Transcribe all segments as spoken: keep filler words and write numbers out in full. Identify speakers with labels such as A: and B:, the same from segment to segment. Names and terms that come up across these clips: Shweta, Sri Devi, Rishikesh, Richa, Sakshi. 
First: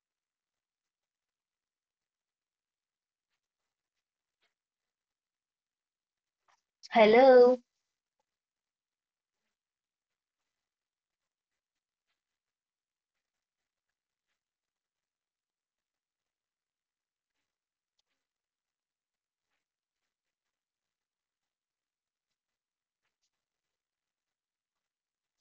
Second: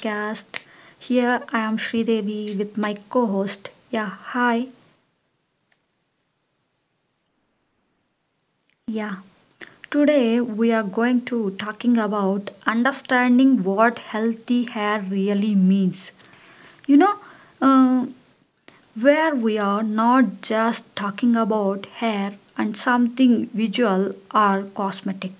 A: broadcast. Here I am Sri Devi with my co-host. Yeah, hi.
B: Hello.
A: Yeah. Today we are going to talking about understanding what healthy hair really means. You know, uh, where we are not just talking about hair and something visual or cosmetic,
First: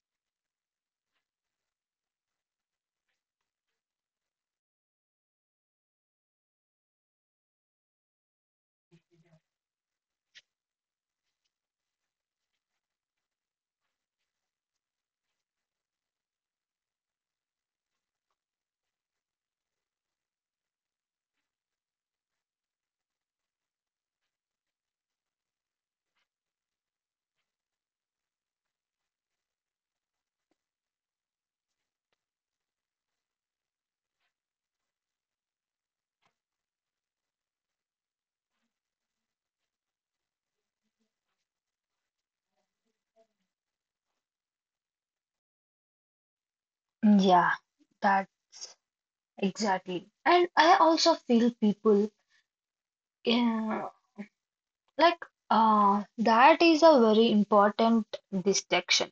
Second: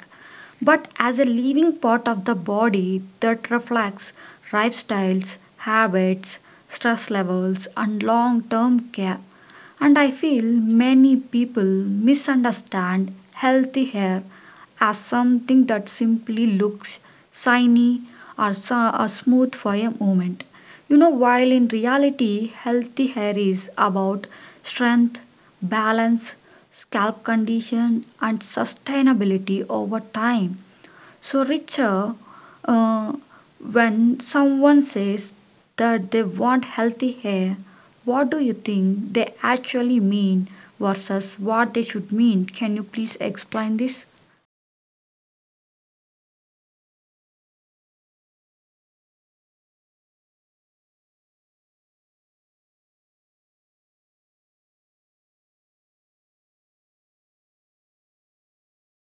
A: but as a living part of the body that reflects lifestyles, habits, stress levels, and long term care. And I feel many people misunderstand healthy hair as something that simply looks shiny or so- or smooth for a moment. You know, while in reality, healthy hair is about strength, balance, scalp condition, and sustainability over time. So, Richa, uh, when someone says that they want healthy hair, what do you think they actually mean versus what they should mean? Can you please explain this?
B: Yeah, that exactly. And I also feel people uh, like uh, that is a very important distinction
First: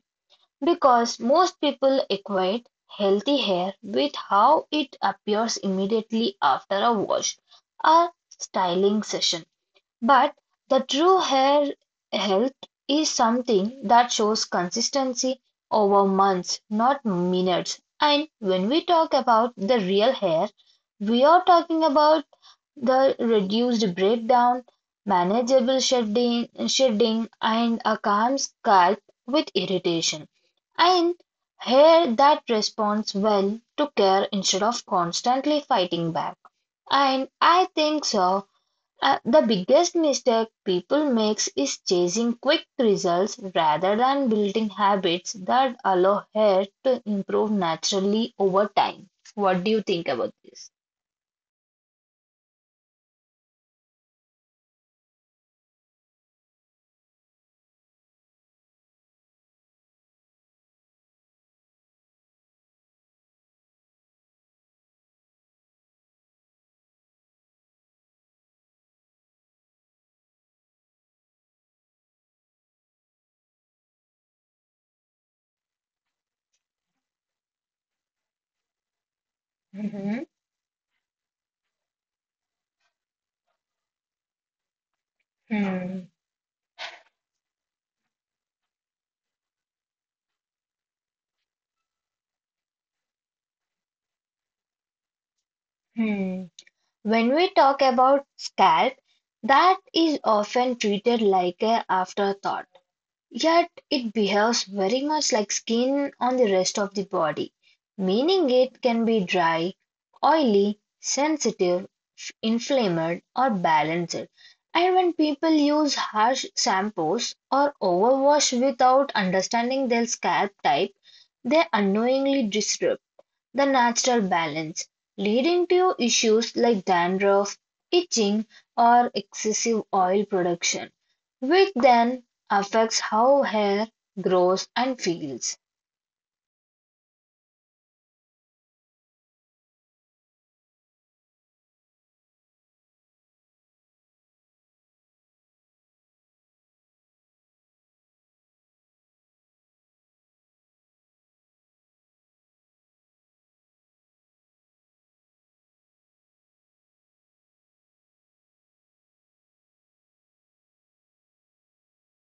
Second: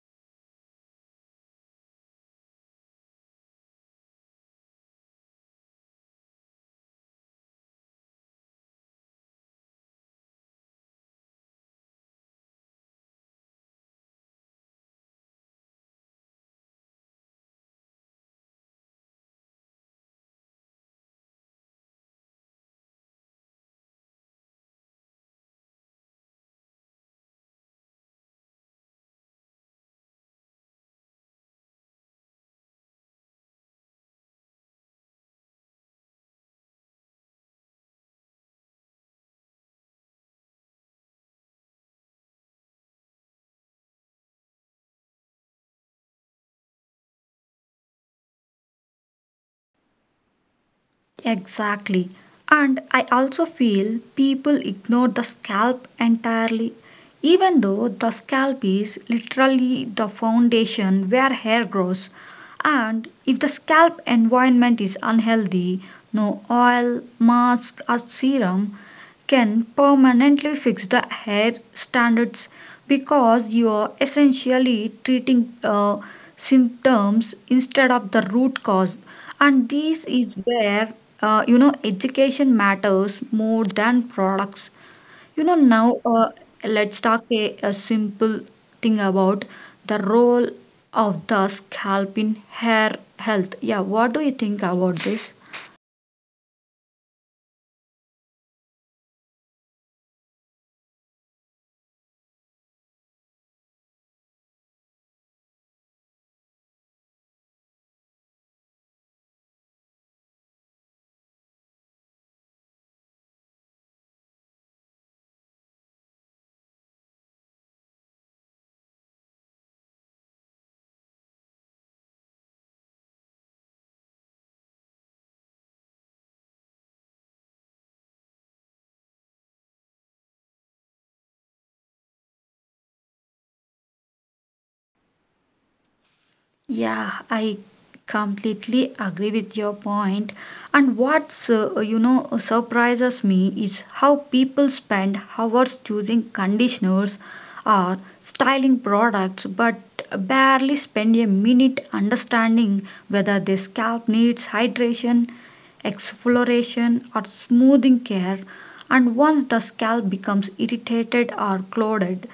B: because most people equate healthy hair with how it appears immediately after a wash or styling session. But the true hair health is something that shows consistency over months, not minutes. And when we talk about the real hair, we are talking about the reduced breakdown, manageable shedding, shedding and a calm scalp with irritation, and hair that responds well to care instead of constantly fighting back. And I think so uh, the biggest mistake people makes is chasing quick results rather than building habits that allow hair to improve naturally over time. What do you think about this?
A: Exactly. And I also feel people ignore the scalp entirely, even though the scalp is literally the foundation where hair grows. And if the scalp environment is unhealthy, no oil, mask, or serum can permanently fix the hair standards, because you are essentially treating uh, symptoms instead of the root cause. And this
B: Mhm.
A: is where uh, you know education matters more than products. you know now
B: Hmm.
A: uh, let's talk a, a simple thing about the role of the scalp in hair health. Yeah, what do you think about this?
B: Hmm. When we talk about scalp, that is often treated like a afterthought. Yet it behaves very much like skin on the rest of the body, meaning it can be dry, oily, sensitive, f- inflamed or balanced. And when people use harsh shampoos or overwash without understanding their scalp type, they unknowingly disrupt the natural balance, leading to issues like dandruff, itching, or excessive oil production, which then affects how hair grows and feels.
A: Yeah, I completely agree with your point. And what's uh, you know uh, surprises me is how people spend hours choosing conditioners or styling products, but barely spend a minute understanding whether their scalp needs hydration, exfoliation, or smoothing care. And once the scalp becomes irritated or clouded,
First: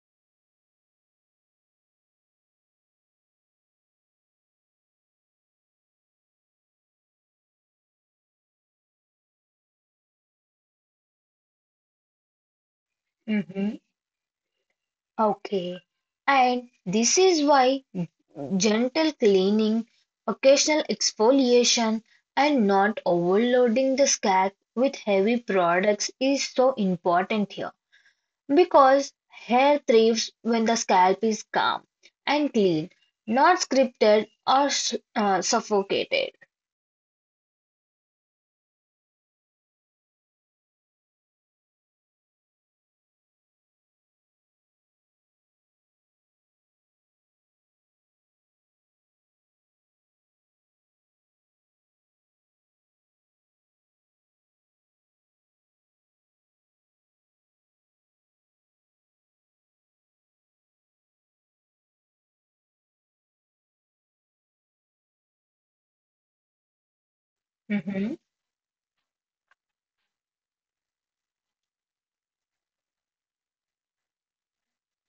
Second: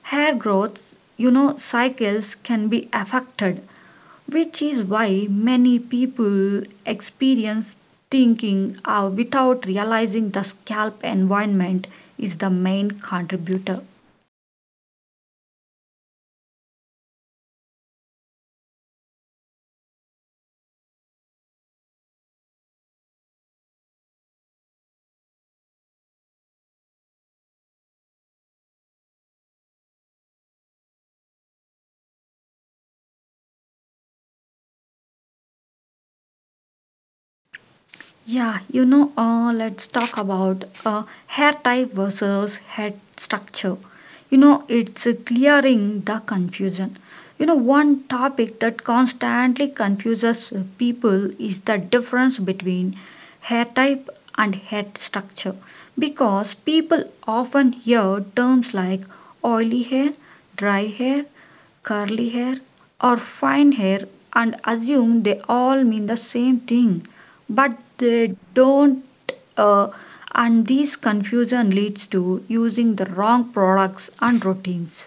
A: hair growth, you know, cycles can be affected, which is why many people experience thinking uh, without realizing the scalp environment is the main
B: Mm-hmm.
A: contributor.
B: Okay, and this is why gentle cleaning, occasional exfoliation, and not overloading the scalp with heavy products is so important here. Because hair thrives when the scalp is calm and clean, not scripted or s- uh, suffocated.
A: Yeah, you know, uh, let's talk about uh, hair type versus head structure. You know, it's uh, clearing the confusion. You know, one topic that constantly confuses uh, people is the difference between hair type and head structure because people often hear terms like oily hair, dry hair, curly hair, or fine hair and assume they all mean the same thing, but they don't. Uh, and this confusion leads to using the wrong products and routines.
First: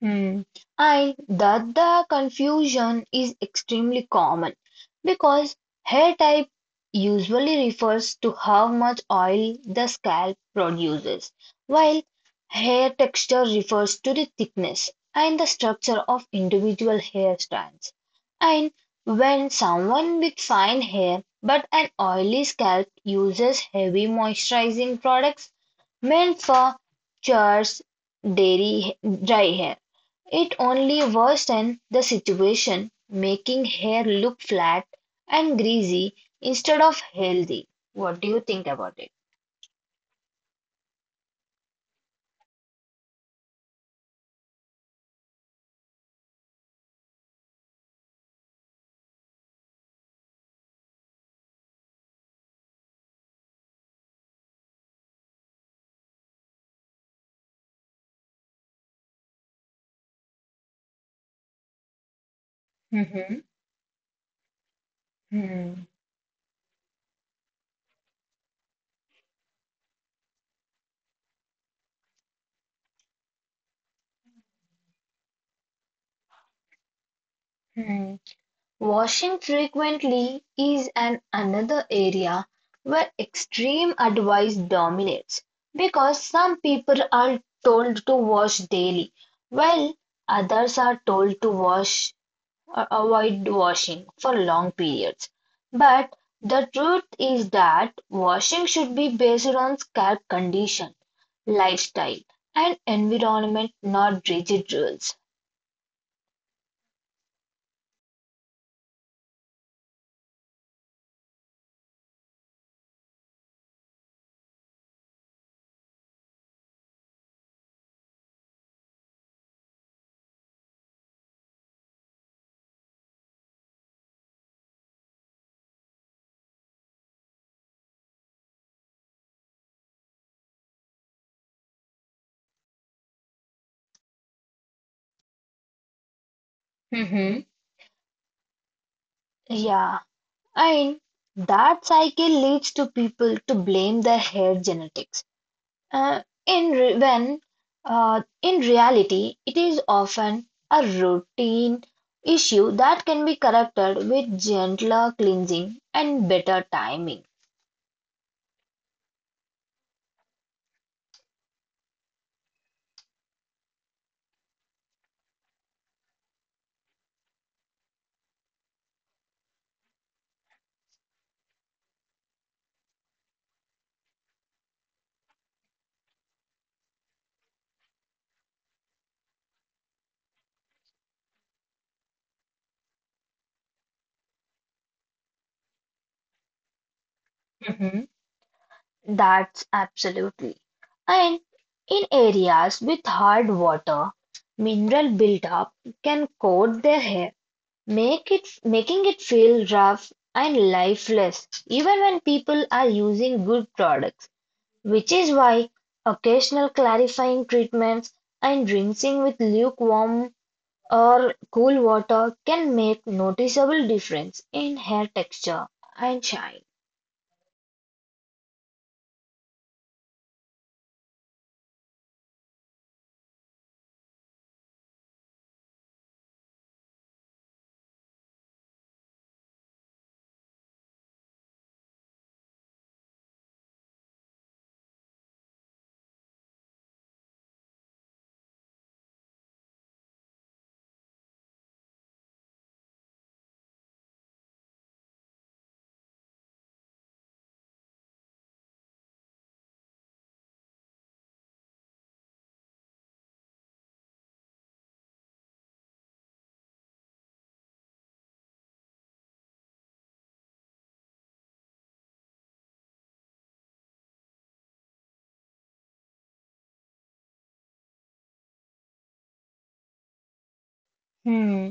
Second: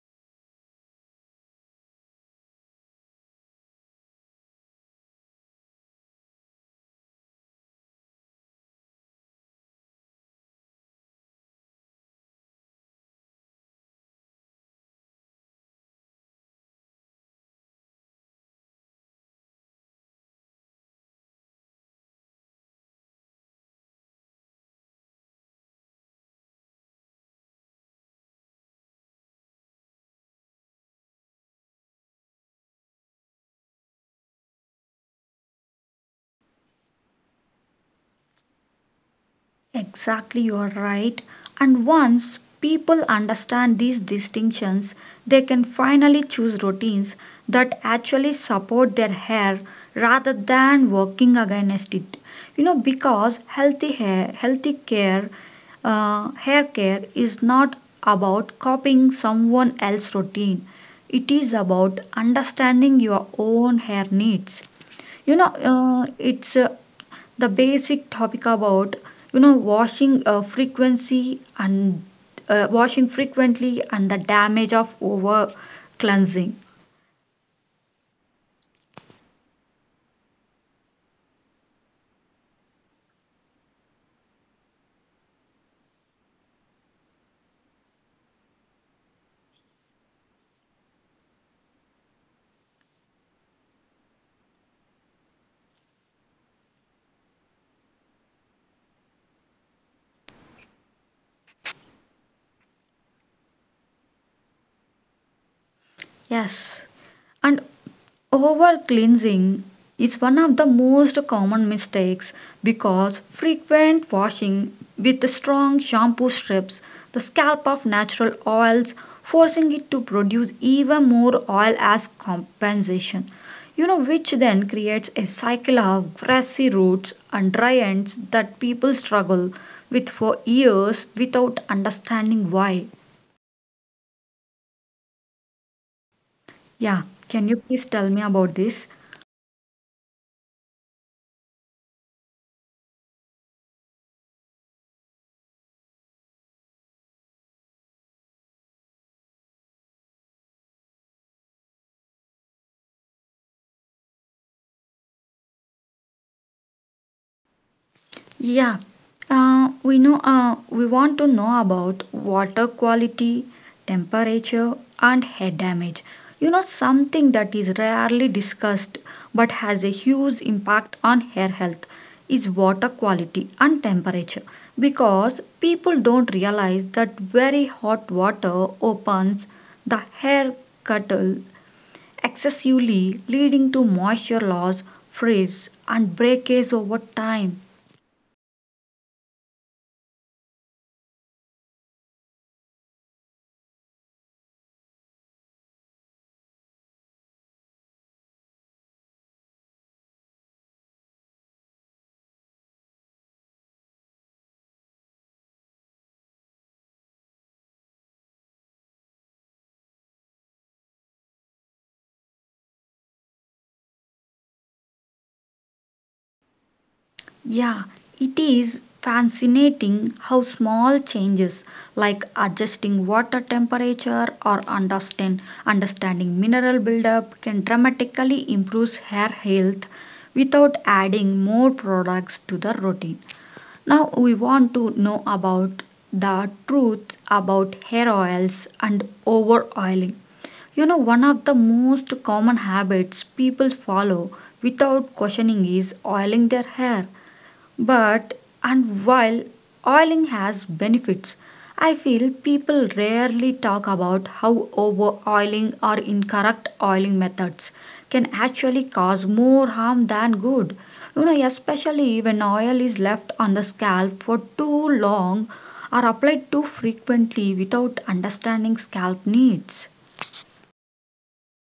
B: Hmm. And that the confusion is extremely common because hair type usually refers to how much oil the scalp produces, while hair texture refers to the thickness and the structure of individual hair strands. And when someone with fine hair but an oily scalp uses heavy moisturizing products meant for chores, dairy, dry hair it only worsened the situation, making hair look flat and greasy instead of healthy. What do you think about it?
A: Exactly, you are right. And once people understand these distinctions, they can finally choose routines that actually support their hair rather than working against it. You know, because healthy hair, healthy care, uh, hair care is not about copying someone else's routine. It is about understanding your
B: Hmm.
A: own hair needs. You know,
B: Hmm.
A: uh, it's uh, the basic topic about you know washing uh, frequency and uh, washing frequently and the damage of over cleansing.
B: Hmm. Washing frequently is an another area where extreme advice dominates because some people are told to wash daily while others are told to wash or avoid washing for long periods. But the truth is that washing should be based on scalp condition, lifestyle, and environment, not rigid rules.
A: Yes, and over cleansing is one of the most common mistakes because frequent washing with strong shampoo strips the scalp of natural oils, forcing it to produce even more oil as compensation. You know, which then creates a cycle of grassy roots and dry ends that people struggle with for years without understanding why. Yeah,
B: Mm-hmm.
A: can you please tell me about this?
B: Yeah, and that cycle leads to people to blame their hair genetics. Uh, in re when uh, In reality, it is often a routine issue that can be corrected with gentler cleansing and better timing.
A: Yeah, uh, we know uh, we want to know about water quality, temperature, and head damage. You know, something that is rarely discussed but has a huge impact on hair health is water quality and temperature because people don't realize that very hot water opens the hair cuttle excessively, leading to moisture loss, frizz, and breakage over time.
B: Hmm. That's absolutely. And in areas with hard water, mineral buildup can coat their hair, make it making it feel rough and lifeless, even when people are using good products. Which is why occasional clarifying treatments and rinsing with lukewarm or cool water can make noticeable difference in hair texture and shine.
A: Yeah, it is fascinating how small changes like adjusting water temperature or understand, understanding mineral buildup can dramatically improve hair health without adding more products to the routine. Now we want to know about the truth about hair oils and over oiling. You know, one of the most common habits people follow without questioning is oiling their hair. But and while oiling has benefits, I feel people rarely talk about how over oiling or incorrect oiling methods can actually cause more harm than good. You know, especially when oil is left on the scalp for too long or applied too frequently without understanding scalp needs.
B: Hmm.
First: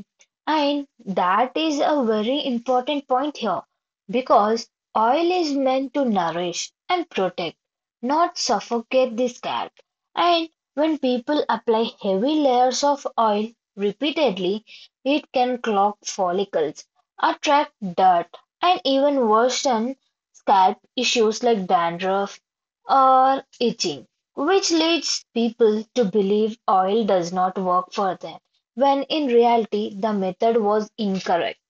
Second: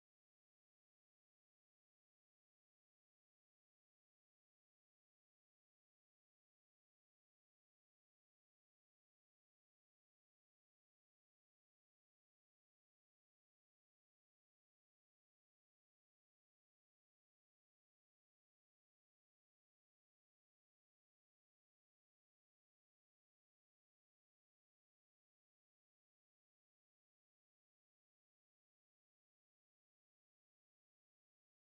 B: And that is a very important point here because oil is meant to nourish and protect, not suffocate the scalp. And when people apply heavy layers of oil repeatedly, it can clog follicles, attract dirt, and even worsen scalp issues like dandruff or itching, which leads people to believe oil does not work for them when in reality the method was incorrect.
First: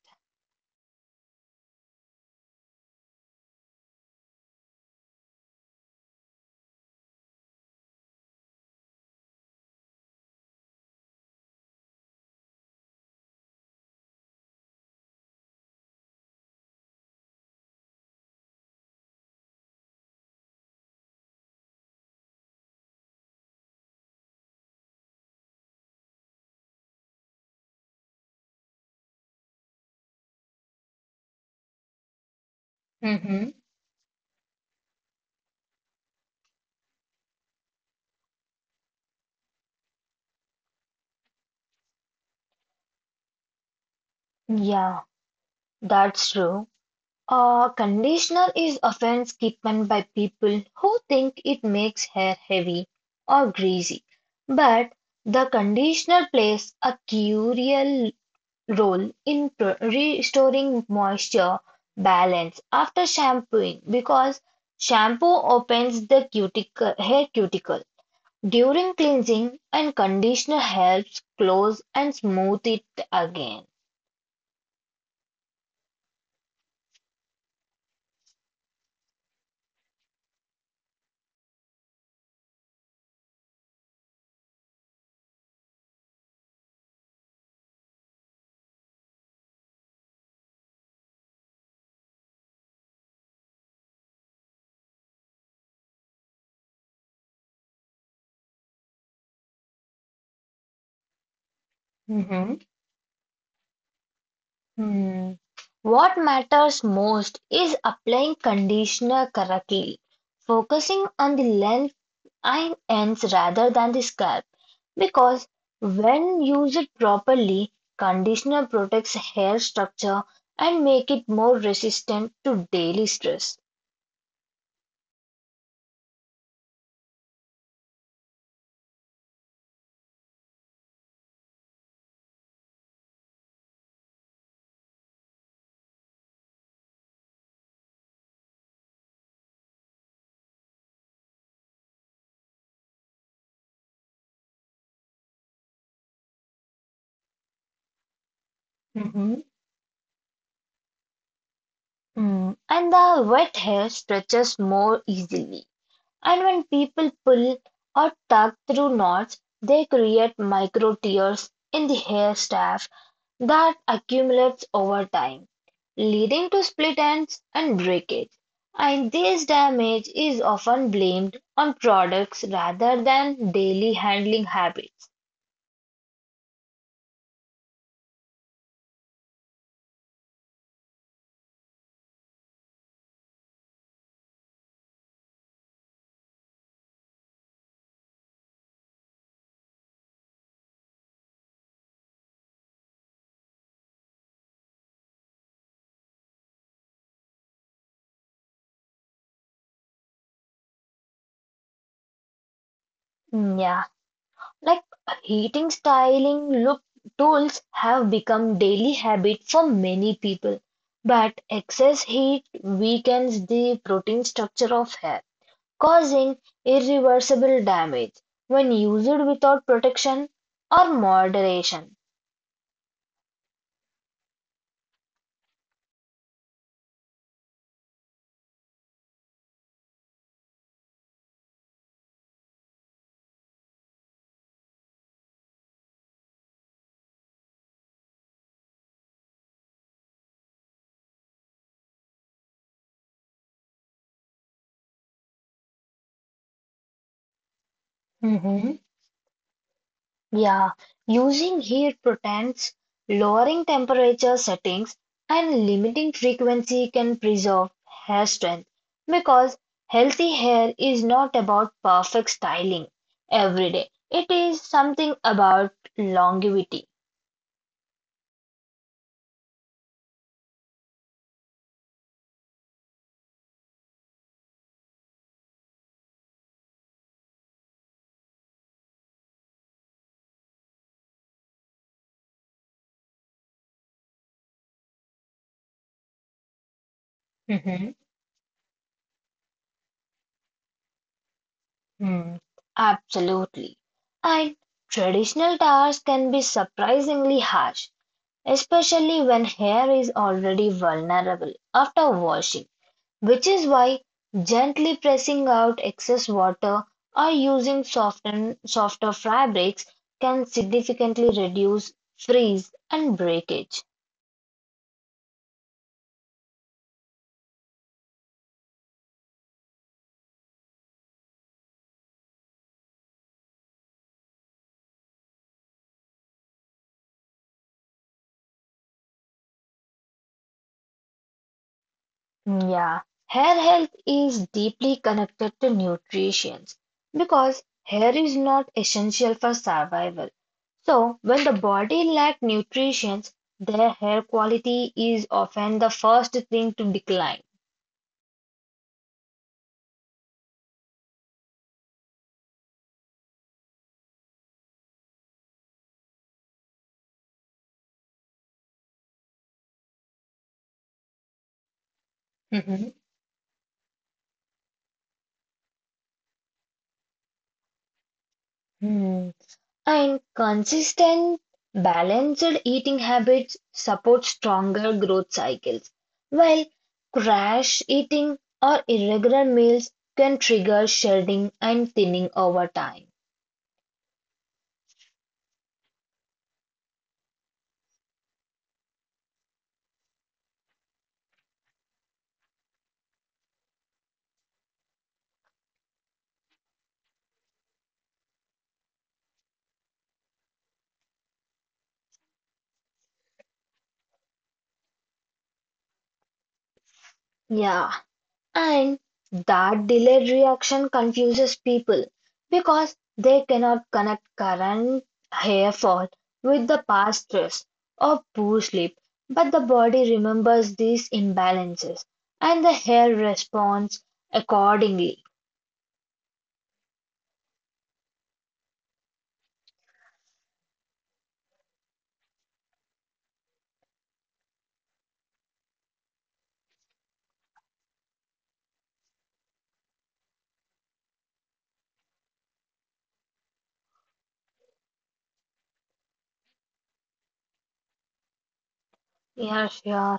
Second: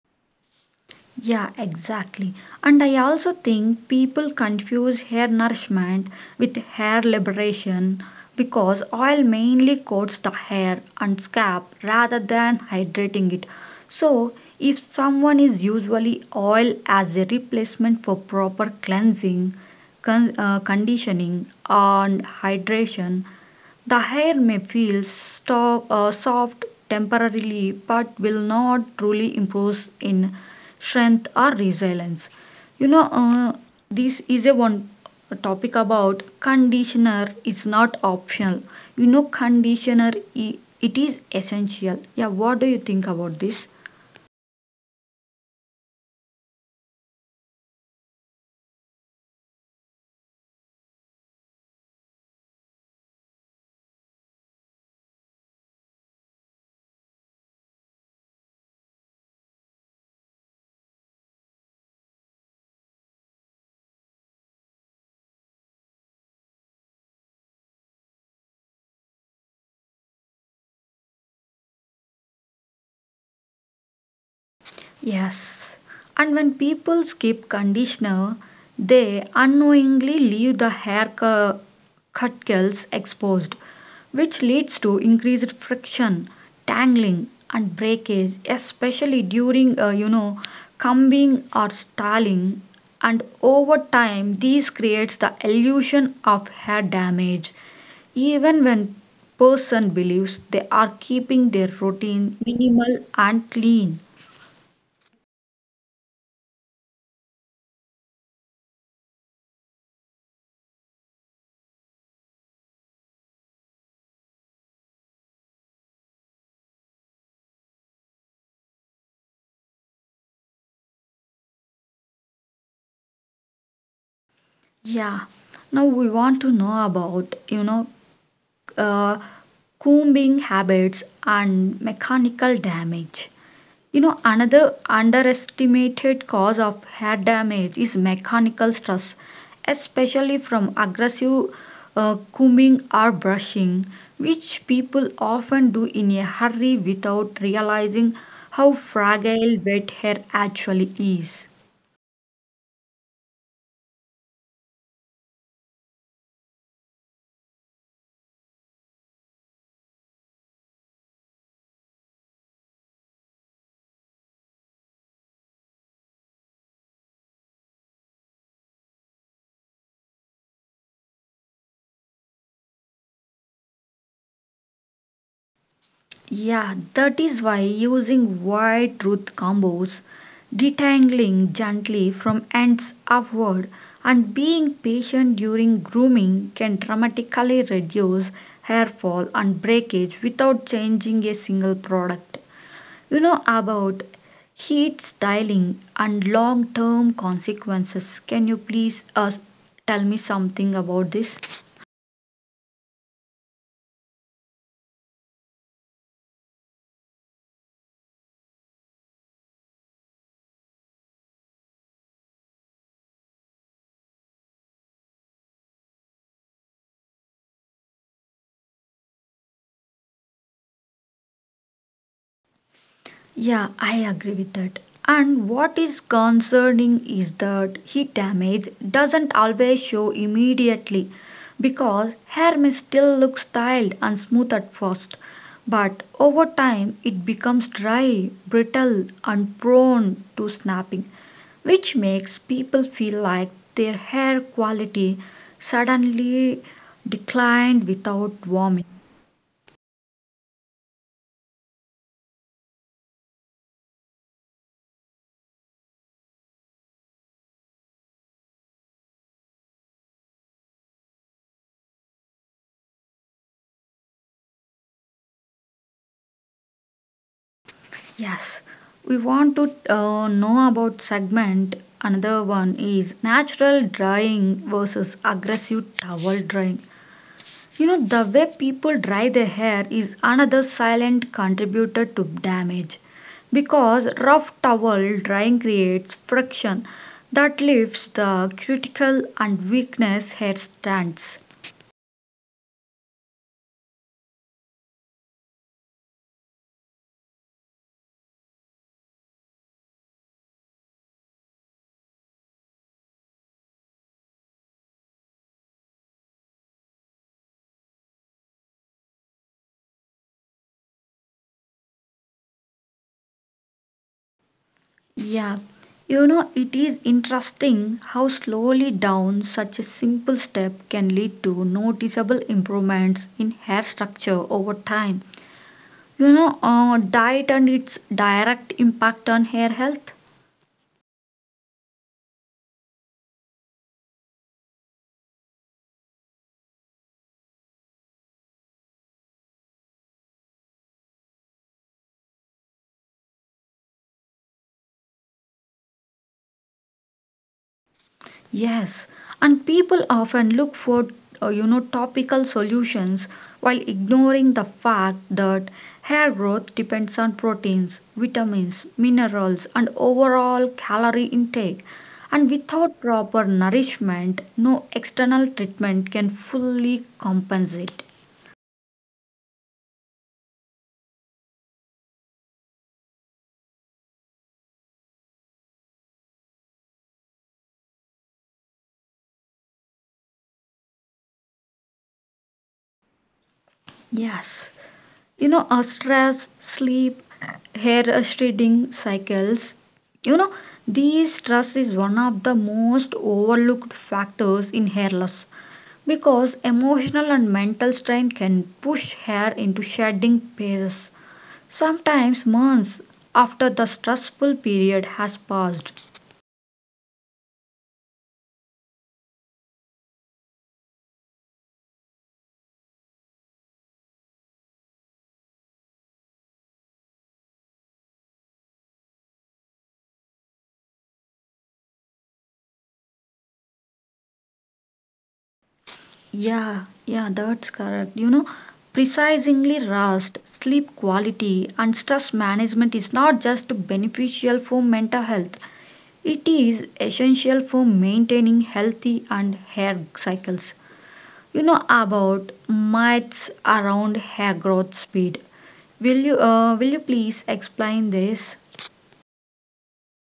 A: Yeah, exactly. And I also think people confuse hair nourishment with hair liberation because oil mainly coats the hair and scalp rather than hydrating it. So, if someone is usually oil as a replacement for proper cleansing, con- uh, conditioning, and hydration, the hair may feel sto- uh, soft temporarily but will not truly improve in strength or resilience. You know,
B: Mm-hmm.
A: uh, this is a one topic about conditioner is not optional. You know, conditioner i- it is essential. Yeah, what do you think about this?
B: Yeah, that's true. A conditioner is often skipped by people who think it makes hair heavy or greasy, but the conditioner plays a crucial role in pro- restoring moisture balance after shampooing because shampoo opens the cuticle, hair cuticle during cleansing, and conditioner helps close and smooth it again.
A: Yes, and when people skip conditioner, they unknowingly leave the hair cu- cuticles exposed, which leads to increased friction, tangling, and breakage, especially during, uh, you know, combing or styling. And over time, this creates the illusion of hair damage, even when person believes they are keeping their routine
B: Mhm.
A: minimal and clean.
B: Hmm. What matters most is applying conditioner correctly, focusing on the length and ends rather than the scalp. Because when used properly, conditioner protects hair structure and make it more resistant to daily stress.
A: Yeah. Now we want to know about, you know, uh, combing habits and mechanical damage. You know, another underestimated cause of hair damage is mechanical stress, especially from aggressive uh, combing or brushing, which people often do in a hurry without realizing how
B: Mhm.
A: fragile wet hair actually is.
B: Mm. And the wet hair stretches more easily. And when people pull or tug through knots, they create micro tears in the hair staff that accumulates over time, leading to split ends and breakage. And this damage is often blamed on products rather than daily handling habits.
A: Yeah, that is why using wide truth combos, detangling gently from ends upward, and being patient during grooming can dramatically reduce hair fall and breakage without changing a single product. You know about heat styling and long term consequences. Can you please uh, tell me something about this?
B: Yeah. Like heating, styling, look tools have become daily habit for many people, but excess heat weakens the protein structure of hair, causing irreversible damage when used without protection or moderation.
A: Yeah, I agree with that. And what is concerning is that heat damage doesn't always show immediately because hair may still look styled and smooth at first, but over time it becomes dry, brittle, and prone to snapping, which makes people feel like their hair quality suddenly declined without warning.
B: Yeah, using heat protects, lowering temperature settings, and limiting frequency can preserve hair strength because healthy hair is not about perfect styling every day. It is something about longevity.
A: Yes, we want to uh, know about segment. Another one is natural drying versus aggressive towel drying. You know, the way people dry their hair is another silent contributor to damage because rough towel drying creates friction that
B: Mhm.
A: leaves the cuticle and weakness hair strands.
B: Hmm. Absolutely. And traditional towers can be surprisingly harsh, especially when hair is already vulnerable after washing, which is why gently pressing out excess water or using soften, softer fabrics can significantly reduce freeze and breakage.
A: Yeah, you know, it is interesting how slowly down such a simple step can lead to noticeable improvements in hair structure over time. You know, uh, diet and its direct impact on hair health.
B: Yeah, hair health is deeply connected to nutrition because hair is not essential for survival. So, when the body lacks nutrition, their hair quality is often the first thing to decline.
A: Yes, and people often look for uh, you know topical solutions while ignoring the fact that hair growth depends on proteins, vitamins, minerals and overall calorie intake. And
B: Mhm.
A: without proper nourishment, no external treatment can fully compensate.
B: Hmm. And consistent, balanced eating habits support stronger growth cycles, while crash eating or irregular meals can trigger shedding and thinning over time.
A: Yes. You know uh, stress, sleep, hair shedding cycles. you know these stress is one of the most overlooked factors in hair loss because emotional and mental strain can push hair into shedding phases sometimes months after the stressful period has passed.
B: Yeah. And that delayed reaction confuses people because they cannot connect current hair fall with the past stress or poor sleep. But the body remembers these imbalances and the hair responds accordingly.
A: Yeah, yeah, that's correct. you know Precisely rest, sleep quality, and stress management is not just beneficial for mental health. It is essential for maintaining healthy and hair cycles. You know about myths around hair growth speed. Will you uh, will you please explain this?
B: Yes, yeah.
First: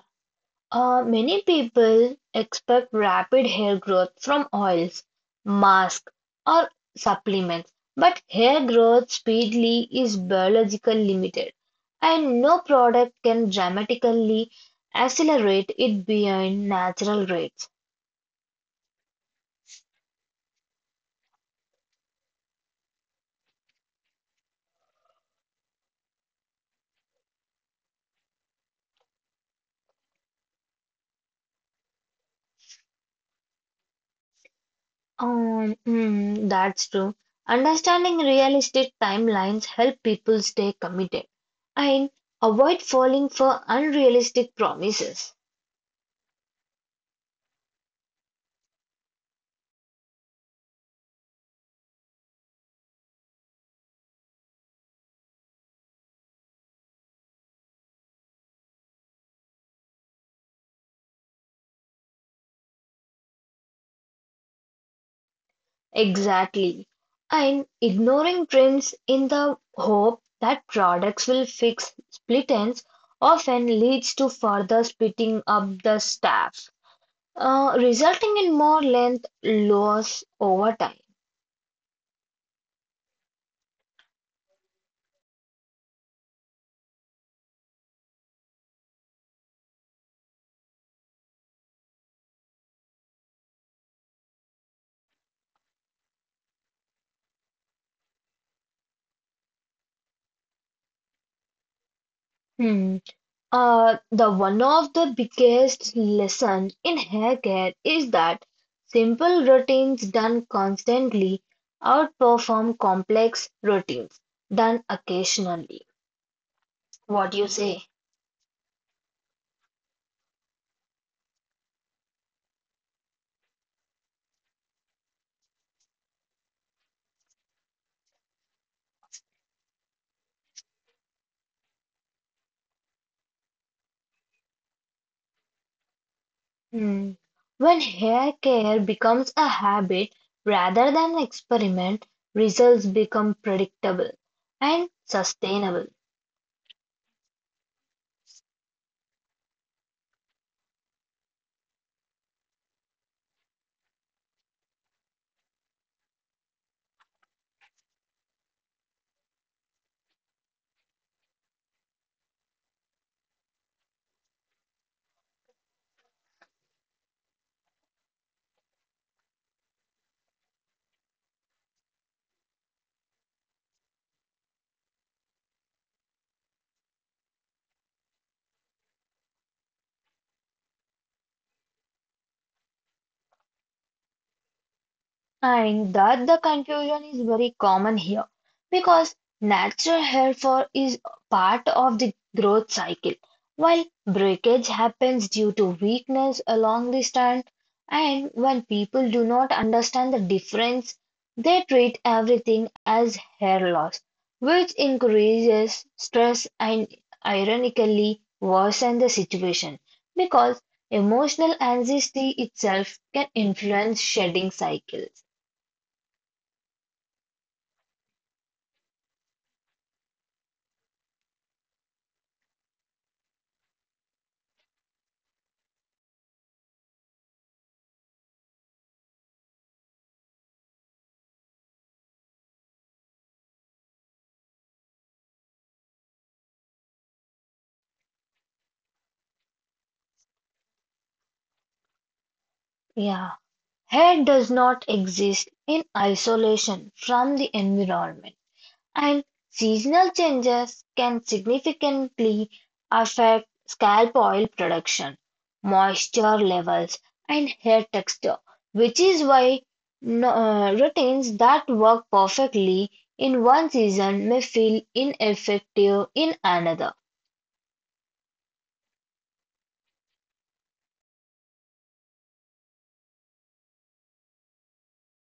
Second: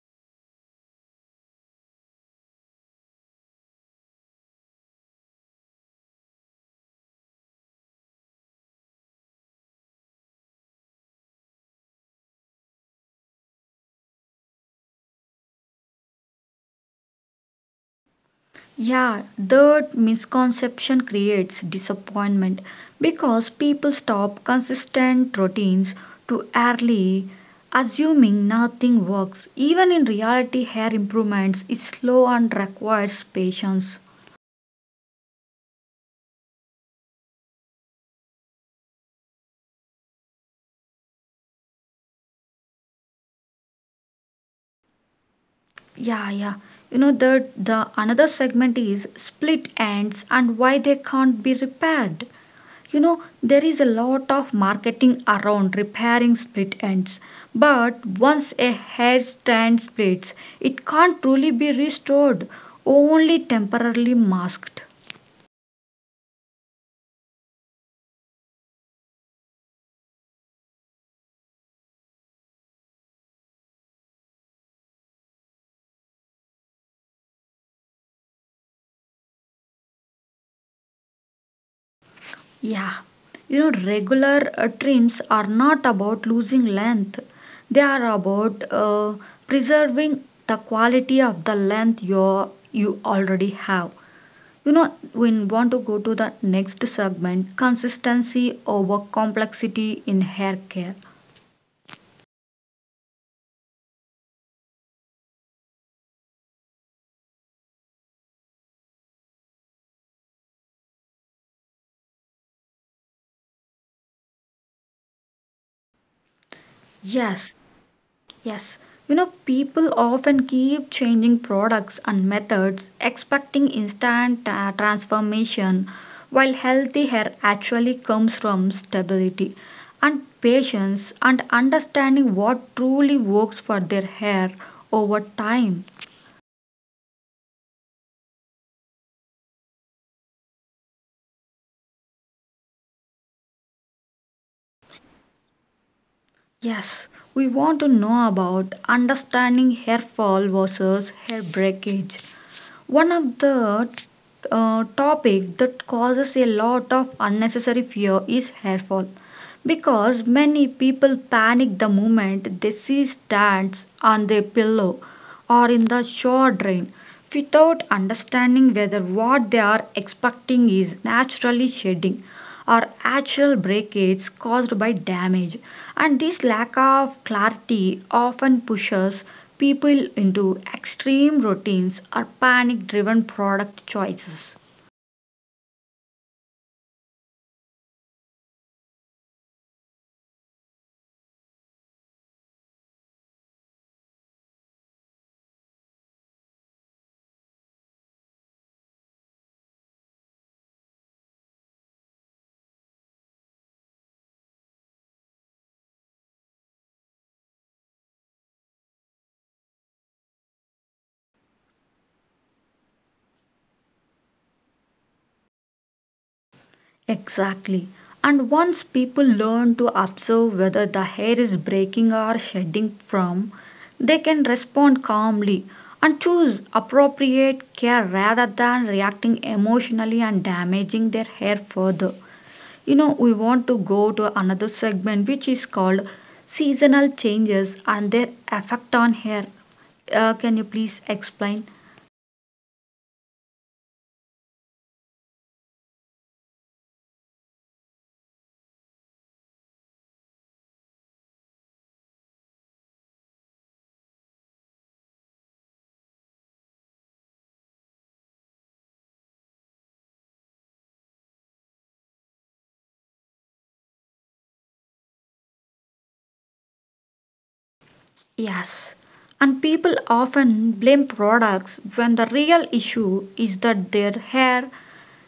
B: Uh, many people expect rapid hair growth from oils, masks, or supplements, but hair growth speedily is biologically limited, and no product can dramatically accelerate it beyond natural rates.
A: Yeah, that misconception creates disappointment because people stop consistent routines too early, assuming nothing works. Even in reality, hair improvements is slow and requires patience.
B: Um, mm, that's true. Understanding realistic timelines help people stay committed and avoid falling for unrealistic promises.
A: Yeah, yeah. You know the the another segment is split ends and why they can't be repaired. You know there is a lot of marketing around repairing split ends, but once a hairstrand splits, it can't truly be restored, only temporarily masked.
B: Exactly. And ignoring trends in the hope that products will fix split ends often leads to further splitting up the staff, uh, resulting in more length loss over time.
A: Yeah, you know, regular uh, trims are not about losing length, they are about uh, preserving the quality of the length you you already have. You know, we want to go to the next segment consistency over complexity in hair care.
B: Hmm. Uh, the one of the biggest lessons in hair care is that simple routines done constantly outperform complex routines done occasionally. What do you
A: Yes,
B: say?
A: yes, you know, people often keep changing products and methods, expecting instant uh, transformation, while healthy hair actually comes from stability and patience and understanding what truly works for their hair over time.
B: Hmm. When hair care becomes a habit rather than an experiment, results become predictable and sustainable.
A: Yes, we want to know about understanding hair fall versus hair breakage. One of the uh, topic that causes a lot of unnecessary fear is hair fall because many people panic the moment they see strands on their pillow or in the shower drain without understanding whether what they are expecting is naturally shedding or actual breakages caused by damage, and this lack of clarity often pushes people into extreme routines or panic driven product choices.
B: And that the confusion is very common here because natural hair fall is part of the growth cycle, while breakage happens due to weakness along the strand. And when people do not understand the difference, they treat everything as hair loss, which increases stress and ironically worsen the situation because emotional anxiety itself can influence shedding cycles.
A: Exactly, and once people learn to observe whether the hair is breaking or shedding from, they can respond calmly and choose appropriate care rather than reacting emotionally and damaging their hair further. You know, we want to go to another segment which is called seasonal changes and their effect on hair. Uh, can you please explain?
B: Yeah, hair does not exist in isolation from the environment, and seasonal changes can significantly affect scalp oil production, moisture levels, and hair texture, which is why no- uh, routines that work perfectly in one season may feel ineffective in another.
A: Yes, and people often blame products when the real issue is that their hair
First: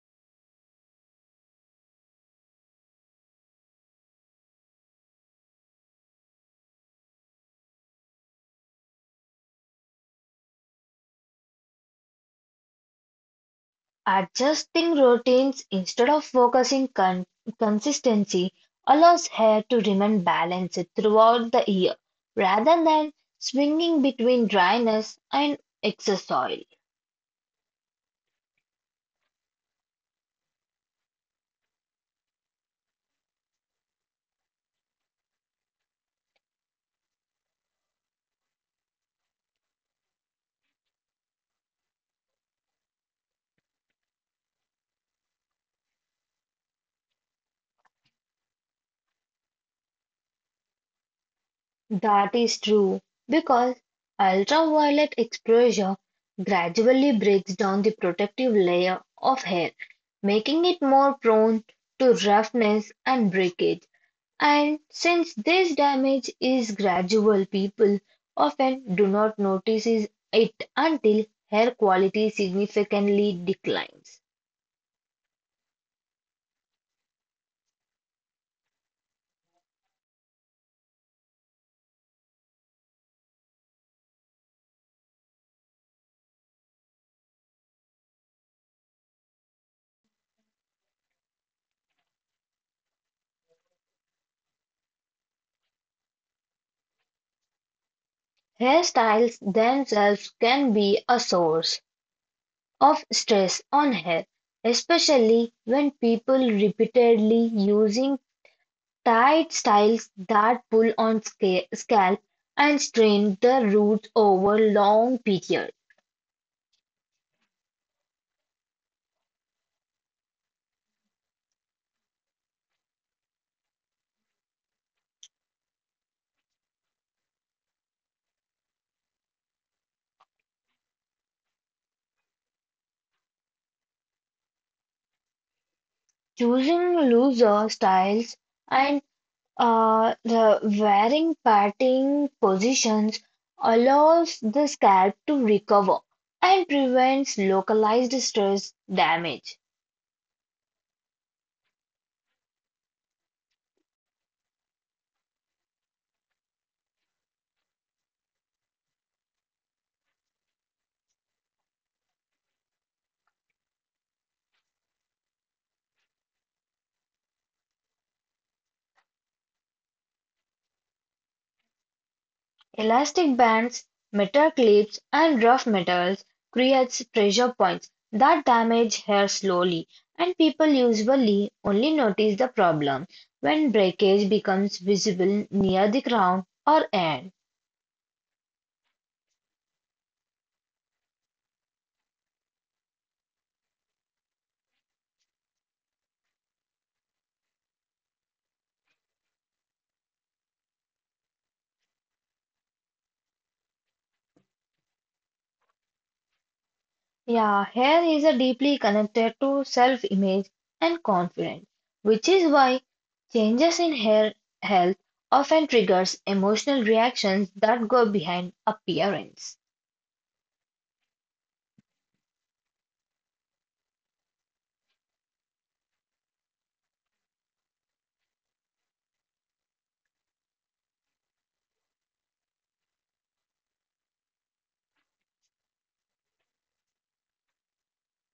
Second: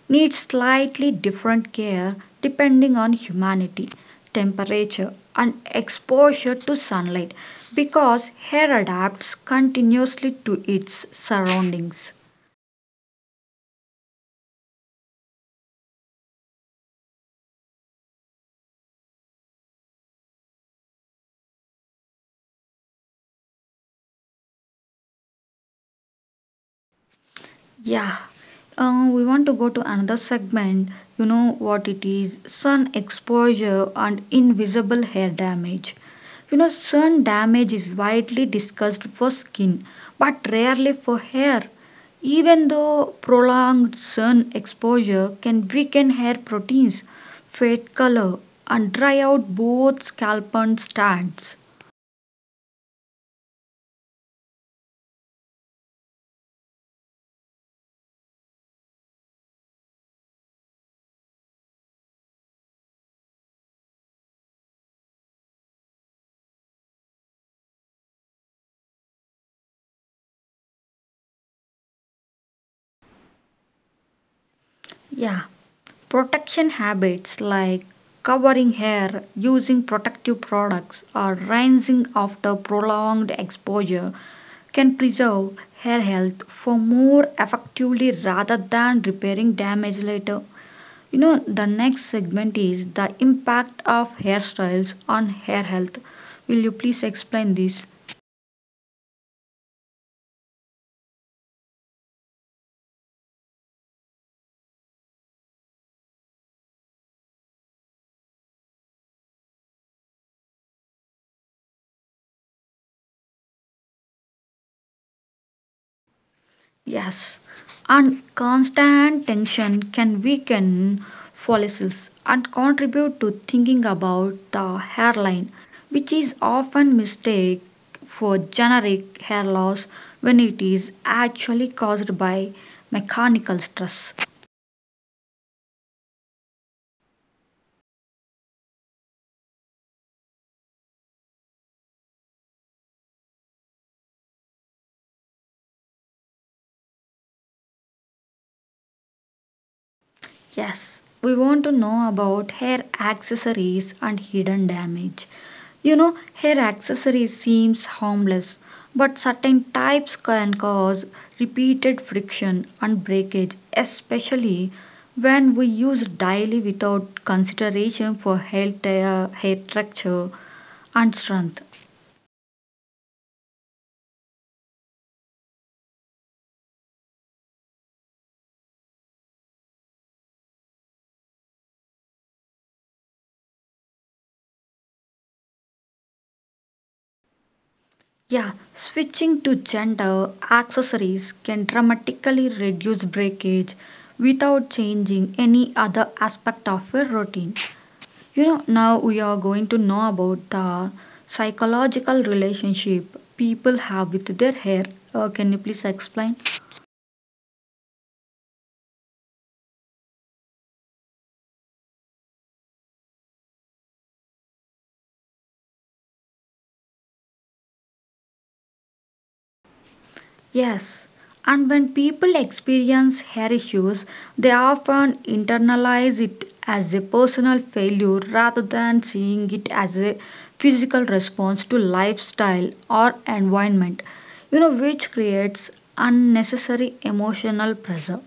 A: needs slightly different care depending on humidity, temperature and exposure to sunlight because hair adapts continuously to its surroundings.
B: Adjusting routines instead of focusing con- consistency allows hair to remain balanced throughout the year rather than swinging between dryness and excess oil.
A: Yeah, um, we want to go to another segment. You know what it is sun exposure and invisible hair damage. You know, sun damage is widely discussed for skin but rarely for hair. Even though prolonged sun exposure can weaken hair proteins, fade color, and dry out both scalp and strands.
B: That is true because ultraviolet exposure gradually breaks down the protective layer of hair, making it more prone to roughness and breakage. And since this damage is gradual, people often do not notice it until hair quality significantly declines.
A: Yeah, protection habits like covering hair, using protective products, or rinsing after prolonged exposure can preserve hair health for more effectively rather than repairing damage later. You know, the next segment is the impact of hairstyles on hair health. Will you please explain this?
B: Hairstyles themselves can be a source of stress on hair, especially when people repeatedly using tight styles that pull on sca- scalp and strain the roots over long periods.
A: Yes, and constant tension can weaken follicles and contribute to thinking about the hairline, which is often mistaken for generic hair loss when it is actually caused by mechanical stress.
B: Choosing looser styles and Uh, the varying parting positions allows the scalp to recover and prevents localized stress damage.
A: Yes, we want to know about hair accessories and hidden damage. You know, hair accessories seems harmless, but certain types can cause repeated friction and breakage, especially when we use daily without consideration for health, uh, hair structure and strength.
B: Elastic bands, metal clips, and rough metals creates pressure points that damage hair slowly, and people usually only notice the problem when breakage becomes visible near the crown or end.
A: Yeah, switching to gender accessories can dramatically reduce breakage without changing any other aspect of your routine. You know, now we are going to know about the psychological relationship people have with their hair. Uh, can you please explain?
B: Yeah, hair is a deeply connected to self-image and confidence, which is why changes in hair health often triggers emotional reactions that go behind appearance.
A: Yes, and when people experience hair issues, they often internalize it as a personal failure rather than seeing it as a physical response to lifestyle or environment, you know, which creates unnecessary emotional pressure.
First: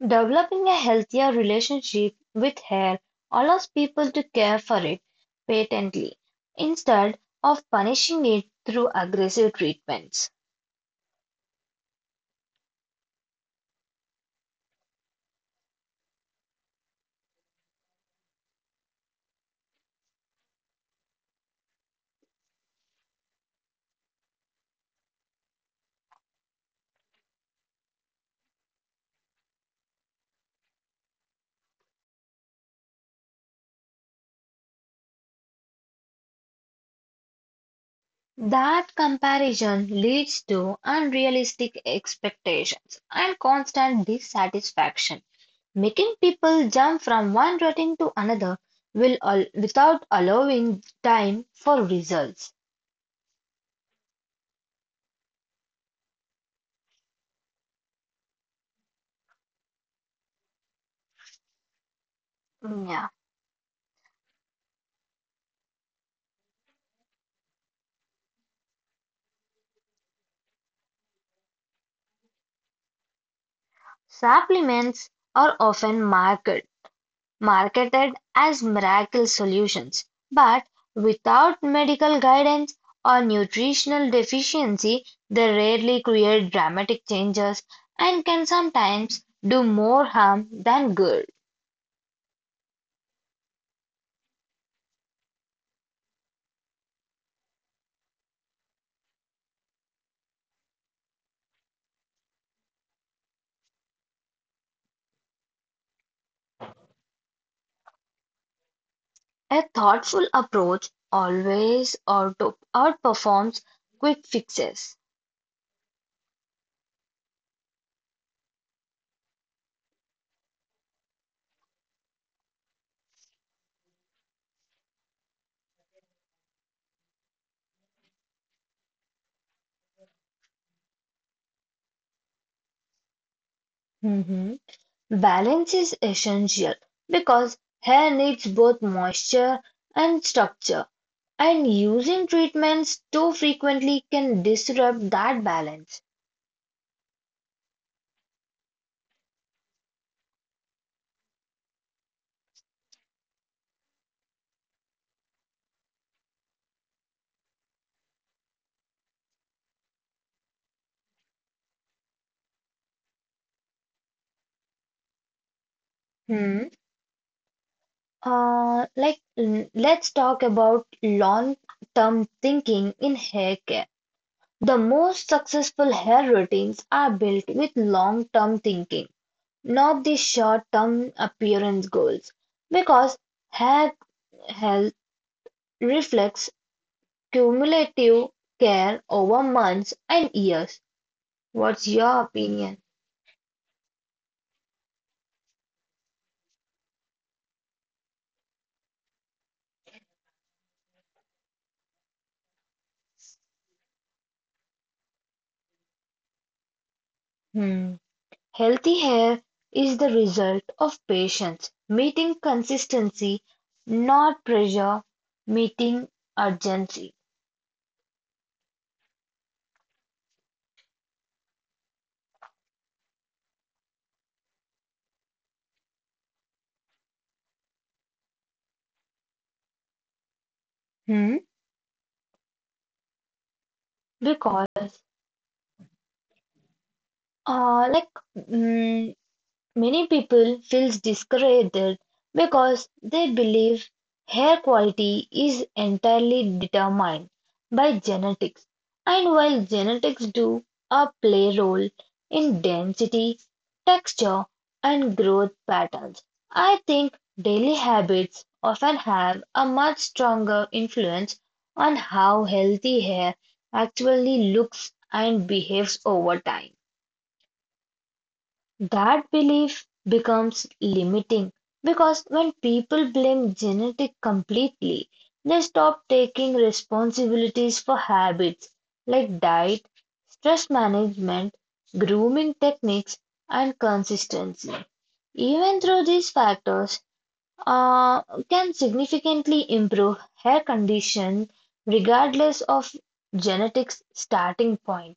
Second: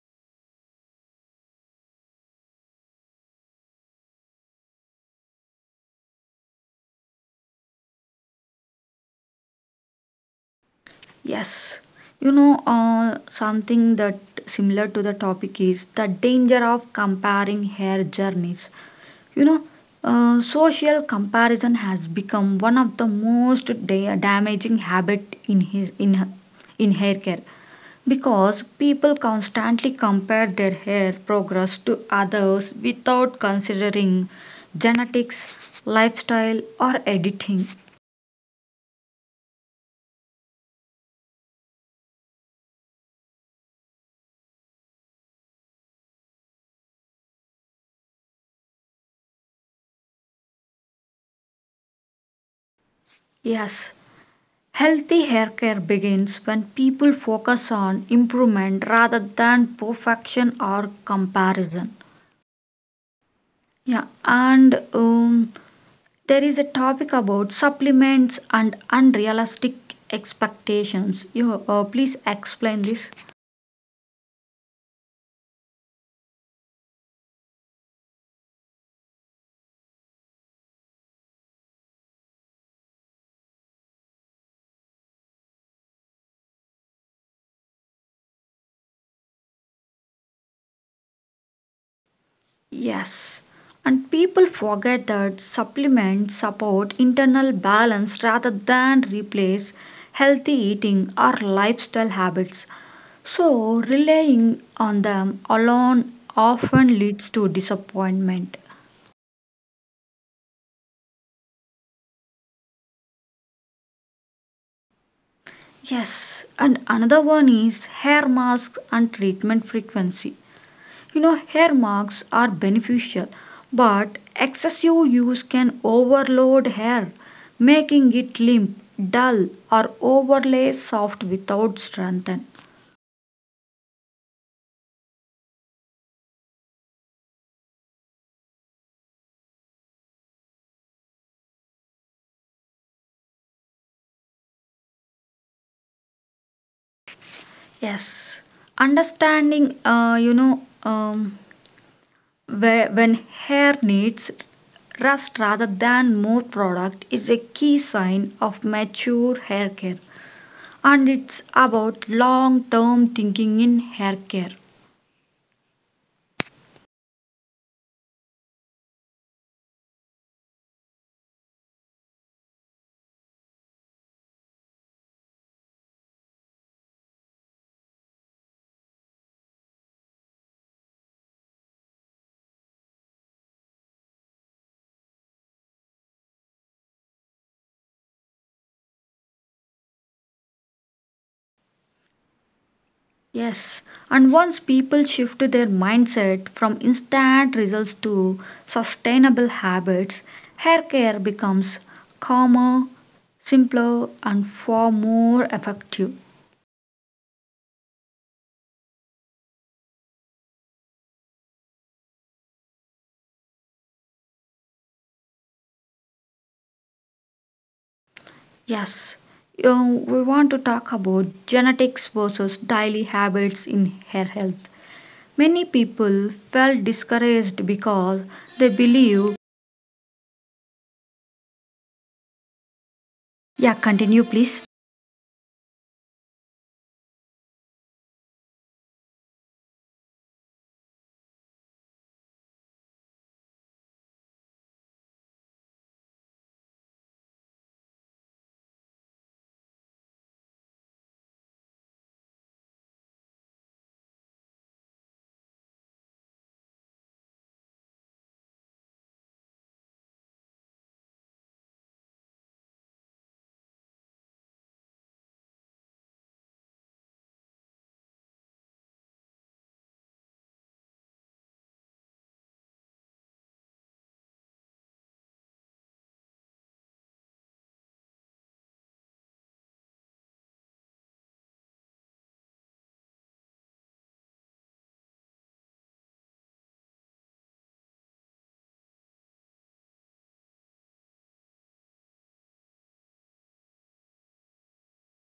B: Developing a healthier relationship with hair allows people to care for it patiently, instead of punishing it through aggressive treatments.
A: Yes, you know, uh, something that similar to the topic is the danger of comparing hair journeys. You know, uh, Social comparison has become one of the most da- damaging habit in his in her- in hair care because people constantly compare their hair progress to others without considering genetics, lifestyle, or editing.
B: That comparison leads to unrealistic expectations and constant dissatisfaction, making people jump from one routine to another will al- without allowing time for results.
A: Yes, healthy hair care begins when people focus on improvement rather than perfection or comparison.
B: Yeah.
A: Yeah, and um, there is a topic about supplements and unrealistic expectations. You uh, please explain this.
B: Supplements are often marked marketed as miracle solutions, but without medical guidance or nutritional deficiency, they rarely create dramatic changes and can sometimes do more harm than good.
A: Yes, and people forget that supplements support internal balance rather than replace healthy eating or lifestyle habits. So, relying on them alone often leads to disappointment.
B: A thoughtful approach always auto- outperforms quick fixes.
A: Yes, and another one is hair mask and treatment frequency. You know, hair marks are beneficial, but excessive use can overload hair, making it limp, dull, or overly soft without strengthen.
B: Hmm. Balance is essential because hair needs both moisture and structure. And using treatments too frequently can disrupt that balance.
A: Yes, understanding, uh, you know, um, where, when hair needs rest rather than more product is a key sign of mature hair care, and it's about long term thinking in hair care.
B: Hmm. Uh, like, l- let's talk about long-term thinking in hair care. The most successful hair routines are built with long-term thinking, not the short-term appearance goals, because hair health reflects cumulative care over months and years. What's your opinion?
A: Yes, and once people shift their mindset from instant results to sustainable habits, hair care becomes calmer, simpler, and far more effective.
B: Hmm. Healthy hair is the result of patience, meeting consistency, not pressure, meeting urgency.
A: Yes, uh, we want to talk about genetics versus daily habits in hair health. Many people felt discouraged because they believe.
B: Hmm?
A: Yeah, continue, please.
B: Because, uh, like, mm, many people feel discouraged because they believe hair quality is entirely determined by genetics and while genetics do a play role in density, texture and growth patterns, I think daily habits often have a much stronger influence on how healthy hair actually looks and behaves over time. That belief becomes limiting because when people blame genetics completely, they stop taking responsibilities for habits like diet, stress management, grooming techniques, and consistency. Even though these factors uh, can significantly improve hair condition regardless of genetics starting point.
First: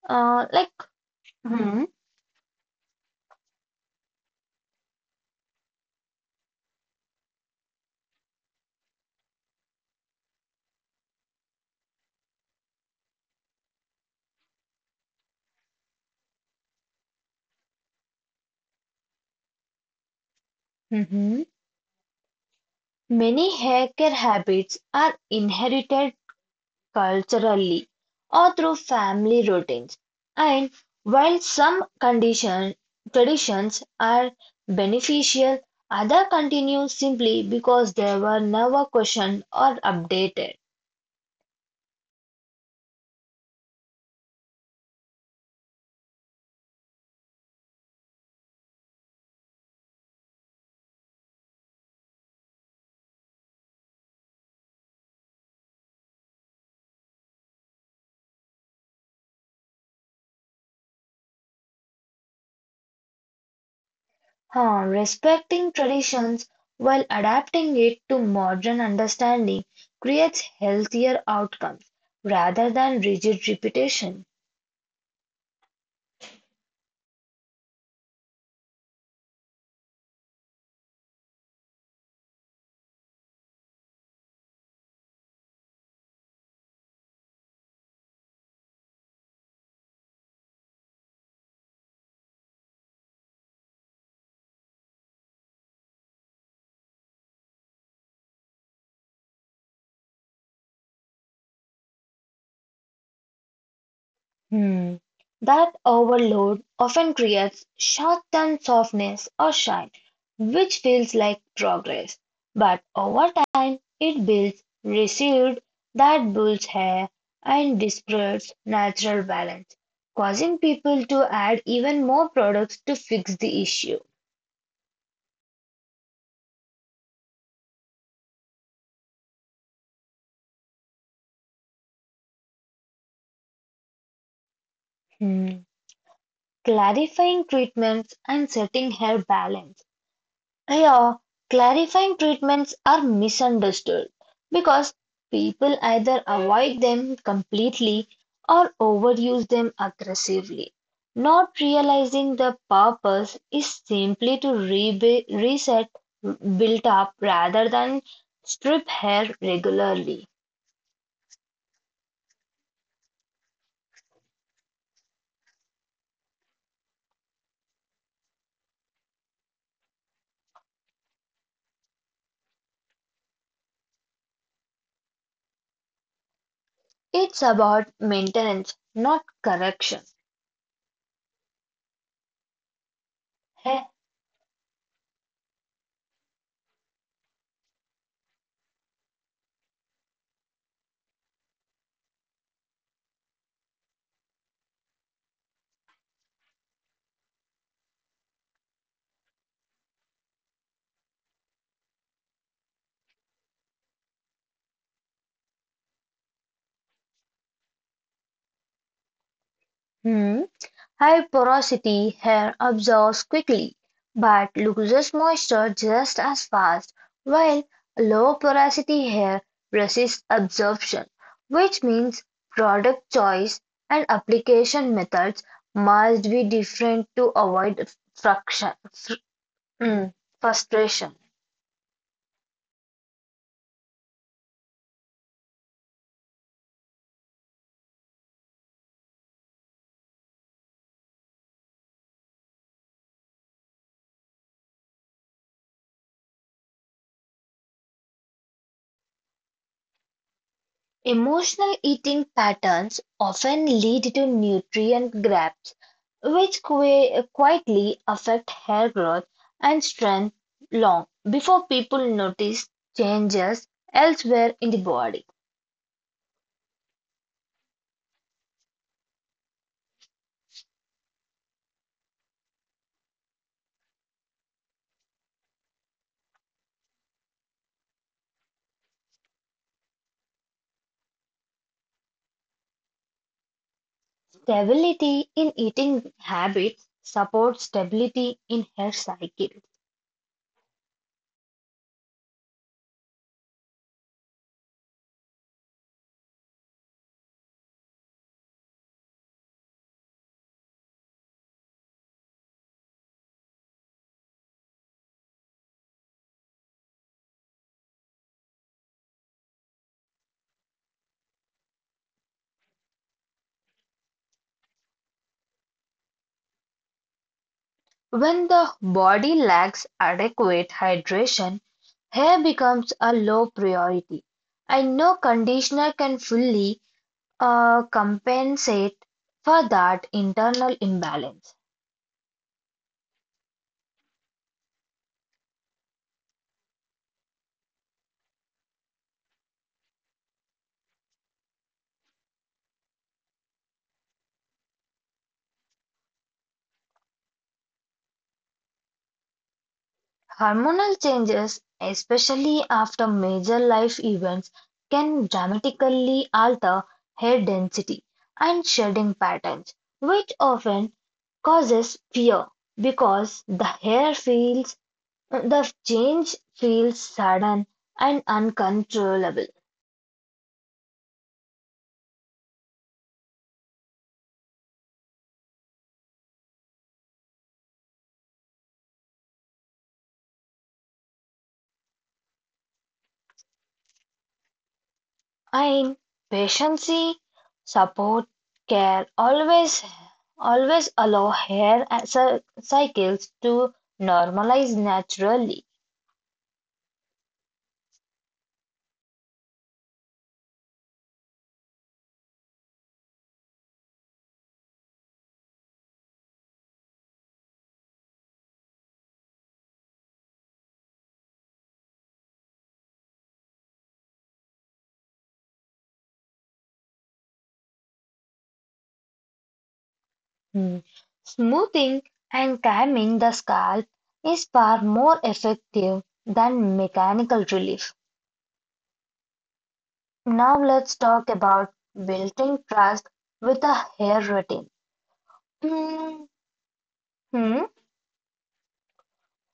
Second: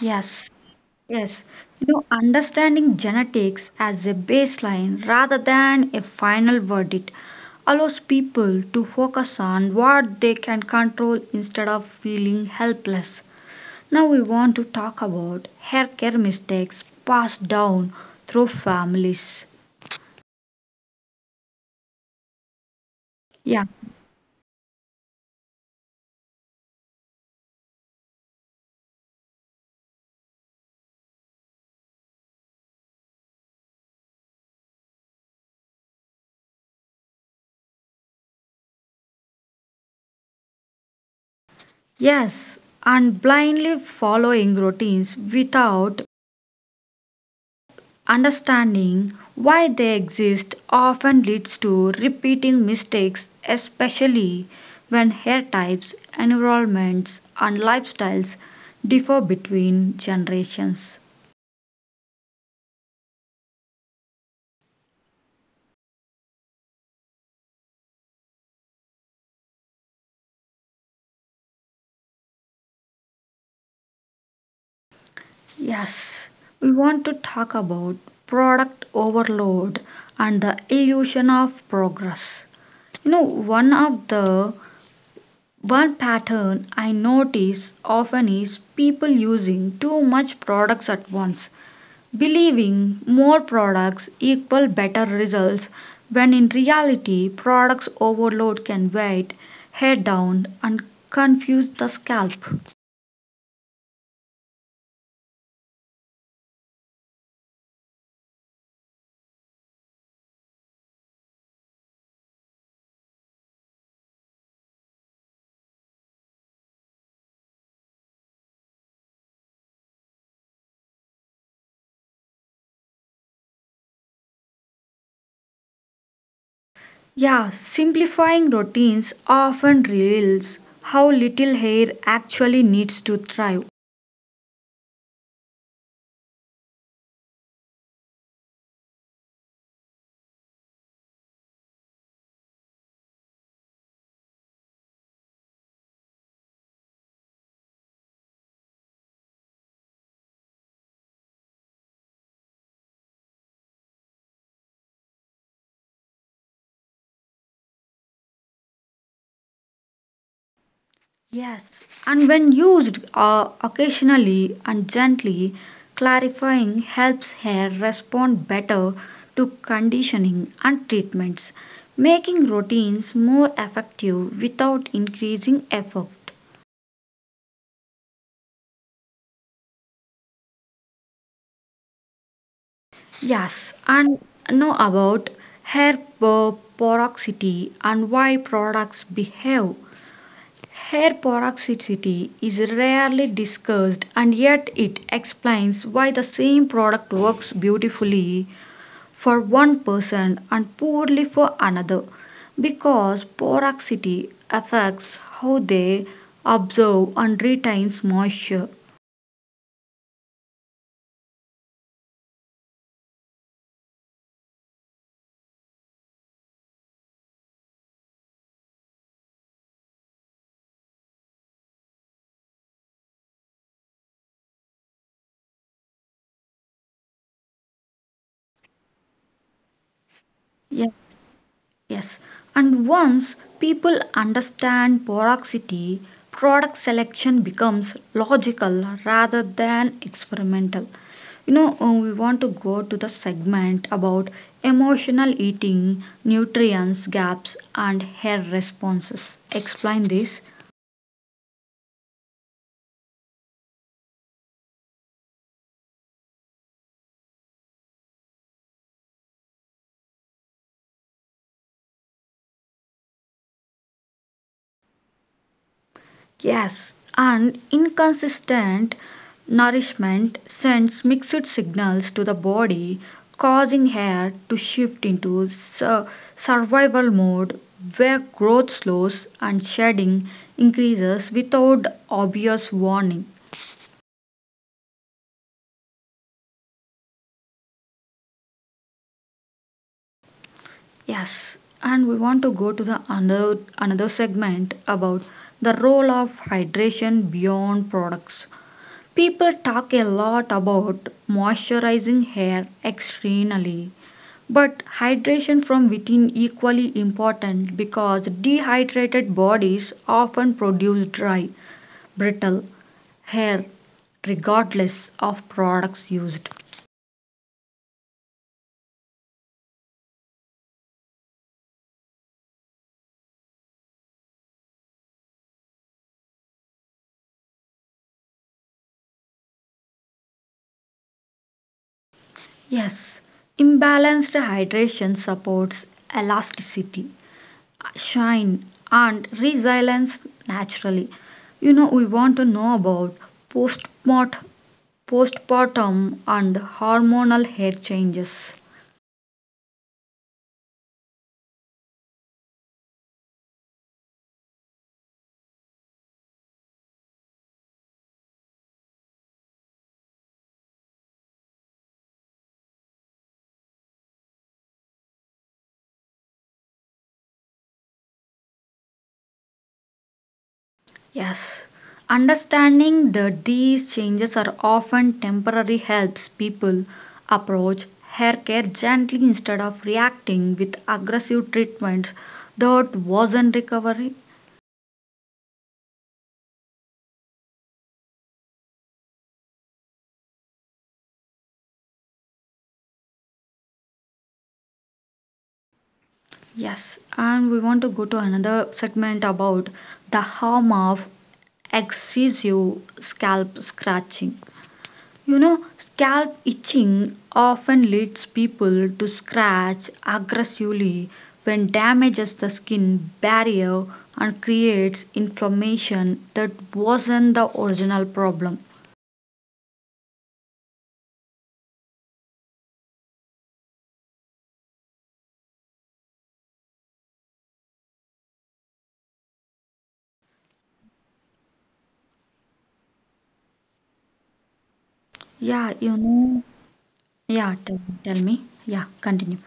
A: Yes.
B: Uh, like,
A: Yes, you
B: Mhm.
A: know, understanding genetics as a baseline rather than a final verdict allows people to focus on what they can control instead of feeling helpless. Now, we want to talk about haircare mistakes passed down through families.
B: Mhm. Many
A: Yeah,
B: haircare habits are inherited culturally or through family routines, and while some condition, traditions are beneficial, others continue simply because they were never questioned or updated.
A: yes, and blindly following routines without understanding why they exist often leads to repeating mistakes, especially when hair types, environments, and lifestyles differ between generations.
B: Huh, respecting traditions while adapting it to modern understanding creates healthier outcomes rather than rigid repetition.
A: Yes, we want to talk about product overload and the illusion of progress. You know, one of the one pattern I notice often is people using too much products at once believing more products equal better results when in reality products overload can weigh head down and confuse the scalp.
B: Hmm. That overload often creates short-term softness or shy, which feels like progress. But over time, it builds residue that builds hair and distorts natural balance, causing people to add even more products to fix the issue.
A: Yeah, simplifying routines often reveals how little hair actually needs to thrive.
B: Hmm. Clarifying treatments and setting hair balance. Here, clarifying treatments are misunderstood because people either avoid them completely or overuse them aggressively. Not realizing the purpose is simply to rebe- reset built up rather than strip hair regularly.
A: Yes, and when used uh, occasionally and gently, clarifying helps hair respond better to conditioning and treatments, making routines more effective without increasing effort.
B: It's about maintenance, not correction.
A: Yes,
B: Heh.
A: and know about hair po- porosity and why products behave. Hair peroxidicity is rarely discussed and yet it explains why the same product works beautifully for one person and poorly for another because peroxidity affects how they absorb and retains moisture.
B: Hmm. High porosity hair absorbs quickly, but loses moisture just as fast, while low porosity hair resists absorption, which means product choice and application methods must be different to avoid fruction- fr- mm,
A: Yeah.
B: frustration.
A: Yes, and once people understand porosity, product selection becomes logical rather than experimental. You know, uh, we want to go to the segment about emotional eating, nutrients gaps, and hair responses. Explain this.
B: Emotional eating patterns often lead to nutrient gaps, which qui- quietly affect hair growth and strength long before people notice changes elsewhere in the body.
A: Yes, and inconsistent nourishment sends mixed signals to the body, causing hair to shift into su- survival mode where growth slows and shedding increases without obvious warning.
B: Stability in eating habits supports stability in hair cycle.
A: Yes, and we want to go to the another, another segment about the role of hydration beyond products. People talk a lot about moisturizing hair externally, but hydration from within equally important because dehydrated bodies often produce dry, brittle hair regardless of products used.
B: When the body lacks adequate hydration, hair becomes a low priority, and no conditioner can fully uh, compensate for that internal imbalance.
A: Yes, imbalanced hydration supports elasticity, shine and resilience naturally. You know we want to know about postmort postpartum and hormonal hair changes.
B: Hormonal changes, especially after major life events, can dramatically alter hair density and shedding patterns, which often causes fear because the hair feels the change feels sudden and uncontrollable.
A: Yes, understanding that these changes are often temporary helps people approach hair care gently instead of reacting with aggressive treatments that wasn't recovery.
B: In pregnancy support care always always allow hair cy- cycles to normalize naturally.
A: Yes, and we want to go to another segment about the harm of excessive scalp scratching. You know, scalp itching often leads people to scratch aggressively when damages the skin barrier and creates inflammation that wasn't the original problem.
B: Mm. Smoothing and calming the scalp is far more effective than mechanical relief. Now let's talk about building trust with a hair routine.
A: Yeah, you
B: Hmm.
A: know. Yeah,
B: Hmm.
A: tell, tell me. Yeah, continue.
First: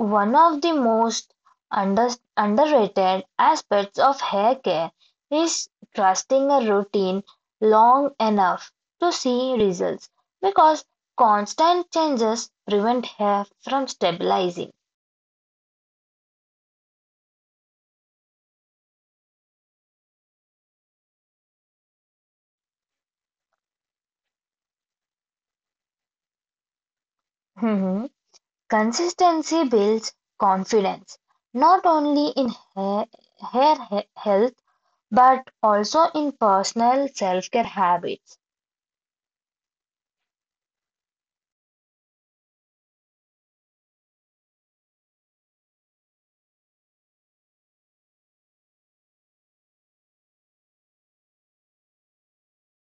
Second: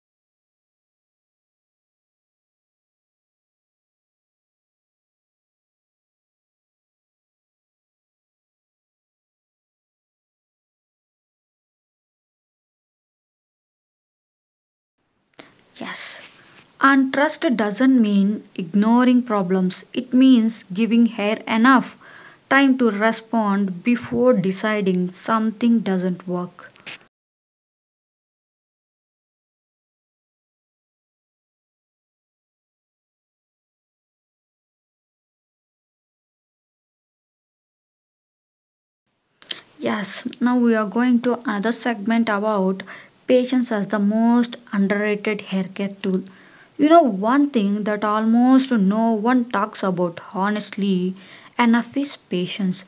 B: One of the most under- underrated aspects of hair care is trusting a routine long enough to see results because constant changes prevent hair from stabilizing.
A: Yes. And trust doesn't mean ignoring problems, it means giving hair enough time to respond before deciding something doesn't work.
B: Mhm. Consistency builds confidence not only in hair, hair he- health but also in personal self care habits.
A: Yes, now we are going to another segment about patience as the most underrated haircare tool. You know, one thing that almost no one talks about, honestly, enough is patience.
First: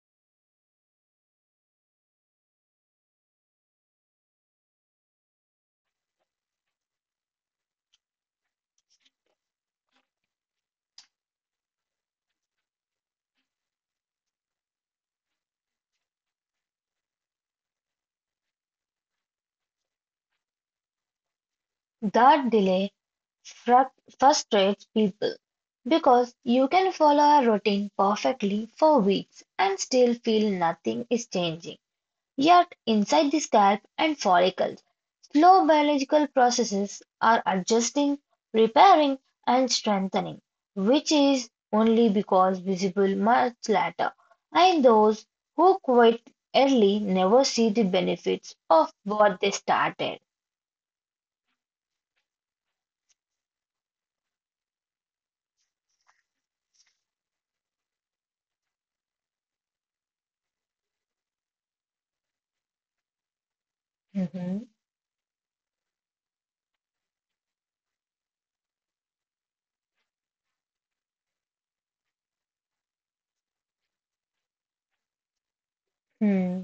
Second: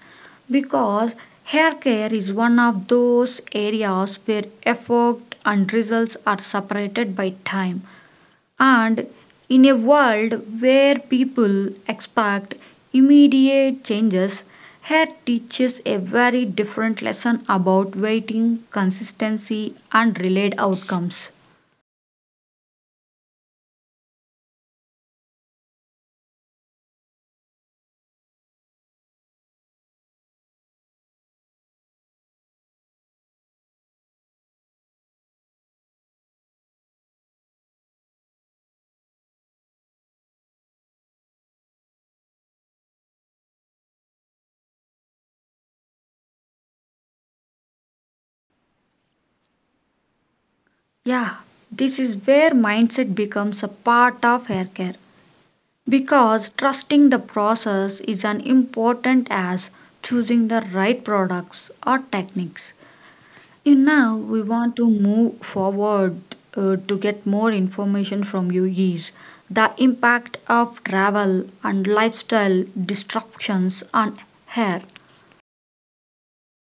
A: Because hair care is one of those areas where effort and results are separated by time. And in a world where people expect immediate changes, hair teaches a very different lesson about waiting, consistency, and delayed outcomes.
B: That delay fru- frustrates people because you can follow a routine perfectly for weeks and still feel nothing is changing. Yet, inside the scalp and follicles, slow biological processes are adjusting, repairing, and strengthening, which is only because visible much later. And those who quit early never see the benefits of what they started.
A: Yeah, this is where mindset becomes a part of hair care because trusting the process is as important as choosing the right products or techniques. And now we
B: Hmm.
A: want to move forward uh, to get more information from you is the impact of travel and lifestyle disruptions on hair.
B: Hmm.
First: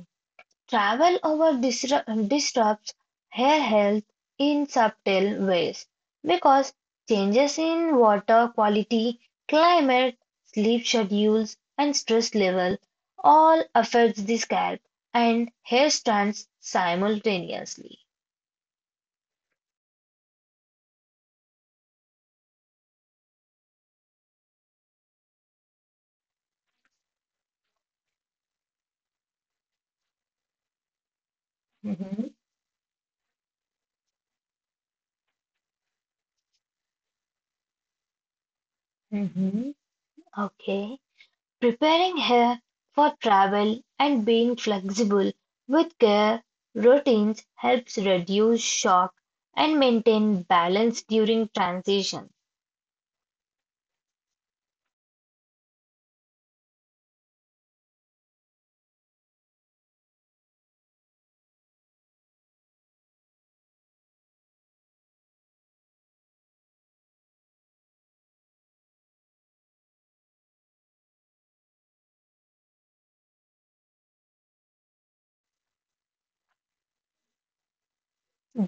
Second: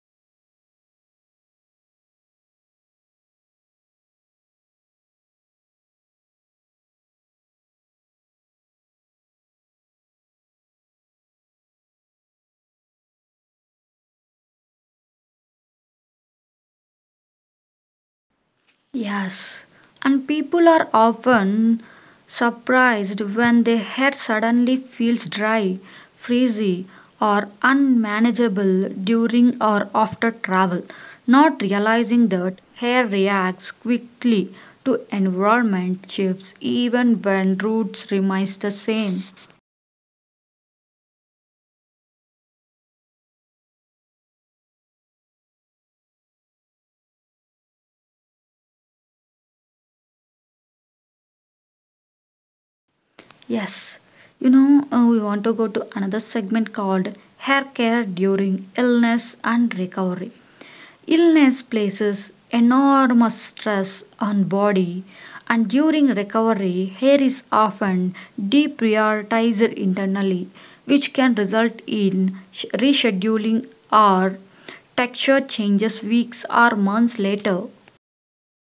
B: Travel over disru- disrupts hair health in subtle ways because changes in water quality, climate, sleep schedules, and stress level all affects the scalp and hair strands simultaneously.
A: Yes, and people are often surprised when their hair suddenly feels dry, frizzy, or unmanageable during or after travel, not realizing
B: Mhm,
A: that hair reacts quickly to environment shifts even when roots remain the same.
B: mhm. Okay. Preparing her for travel and being flexible with care routines helps reduce shock and maintain balance during transition.
A: Yes, you know, uh, we want to go to another segment called hair care during illness and recovery. Illness places enormous stress on body and during recovery hair is often deprioritized internally which can result in sh- rescheduling or texture changes weeks or months later.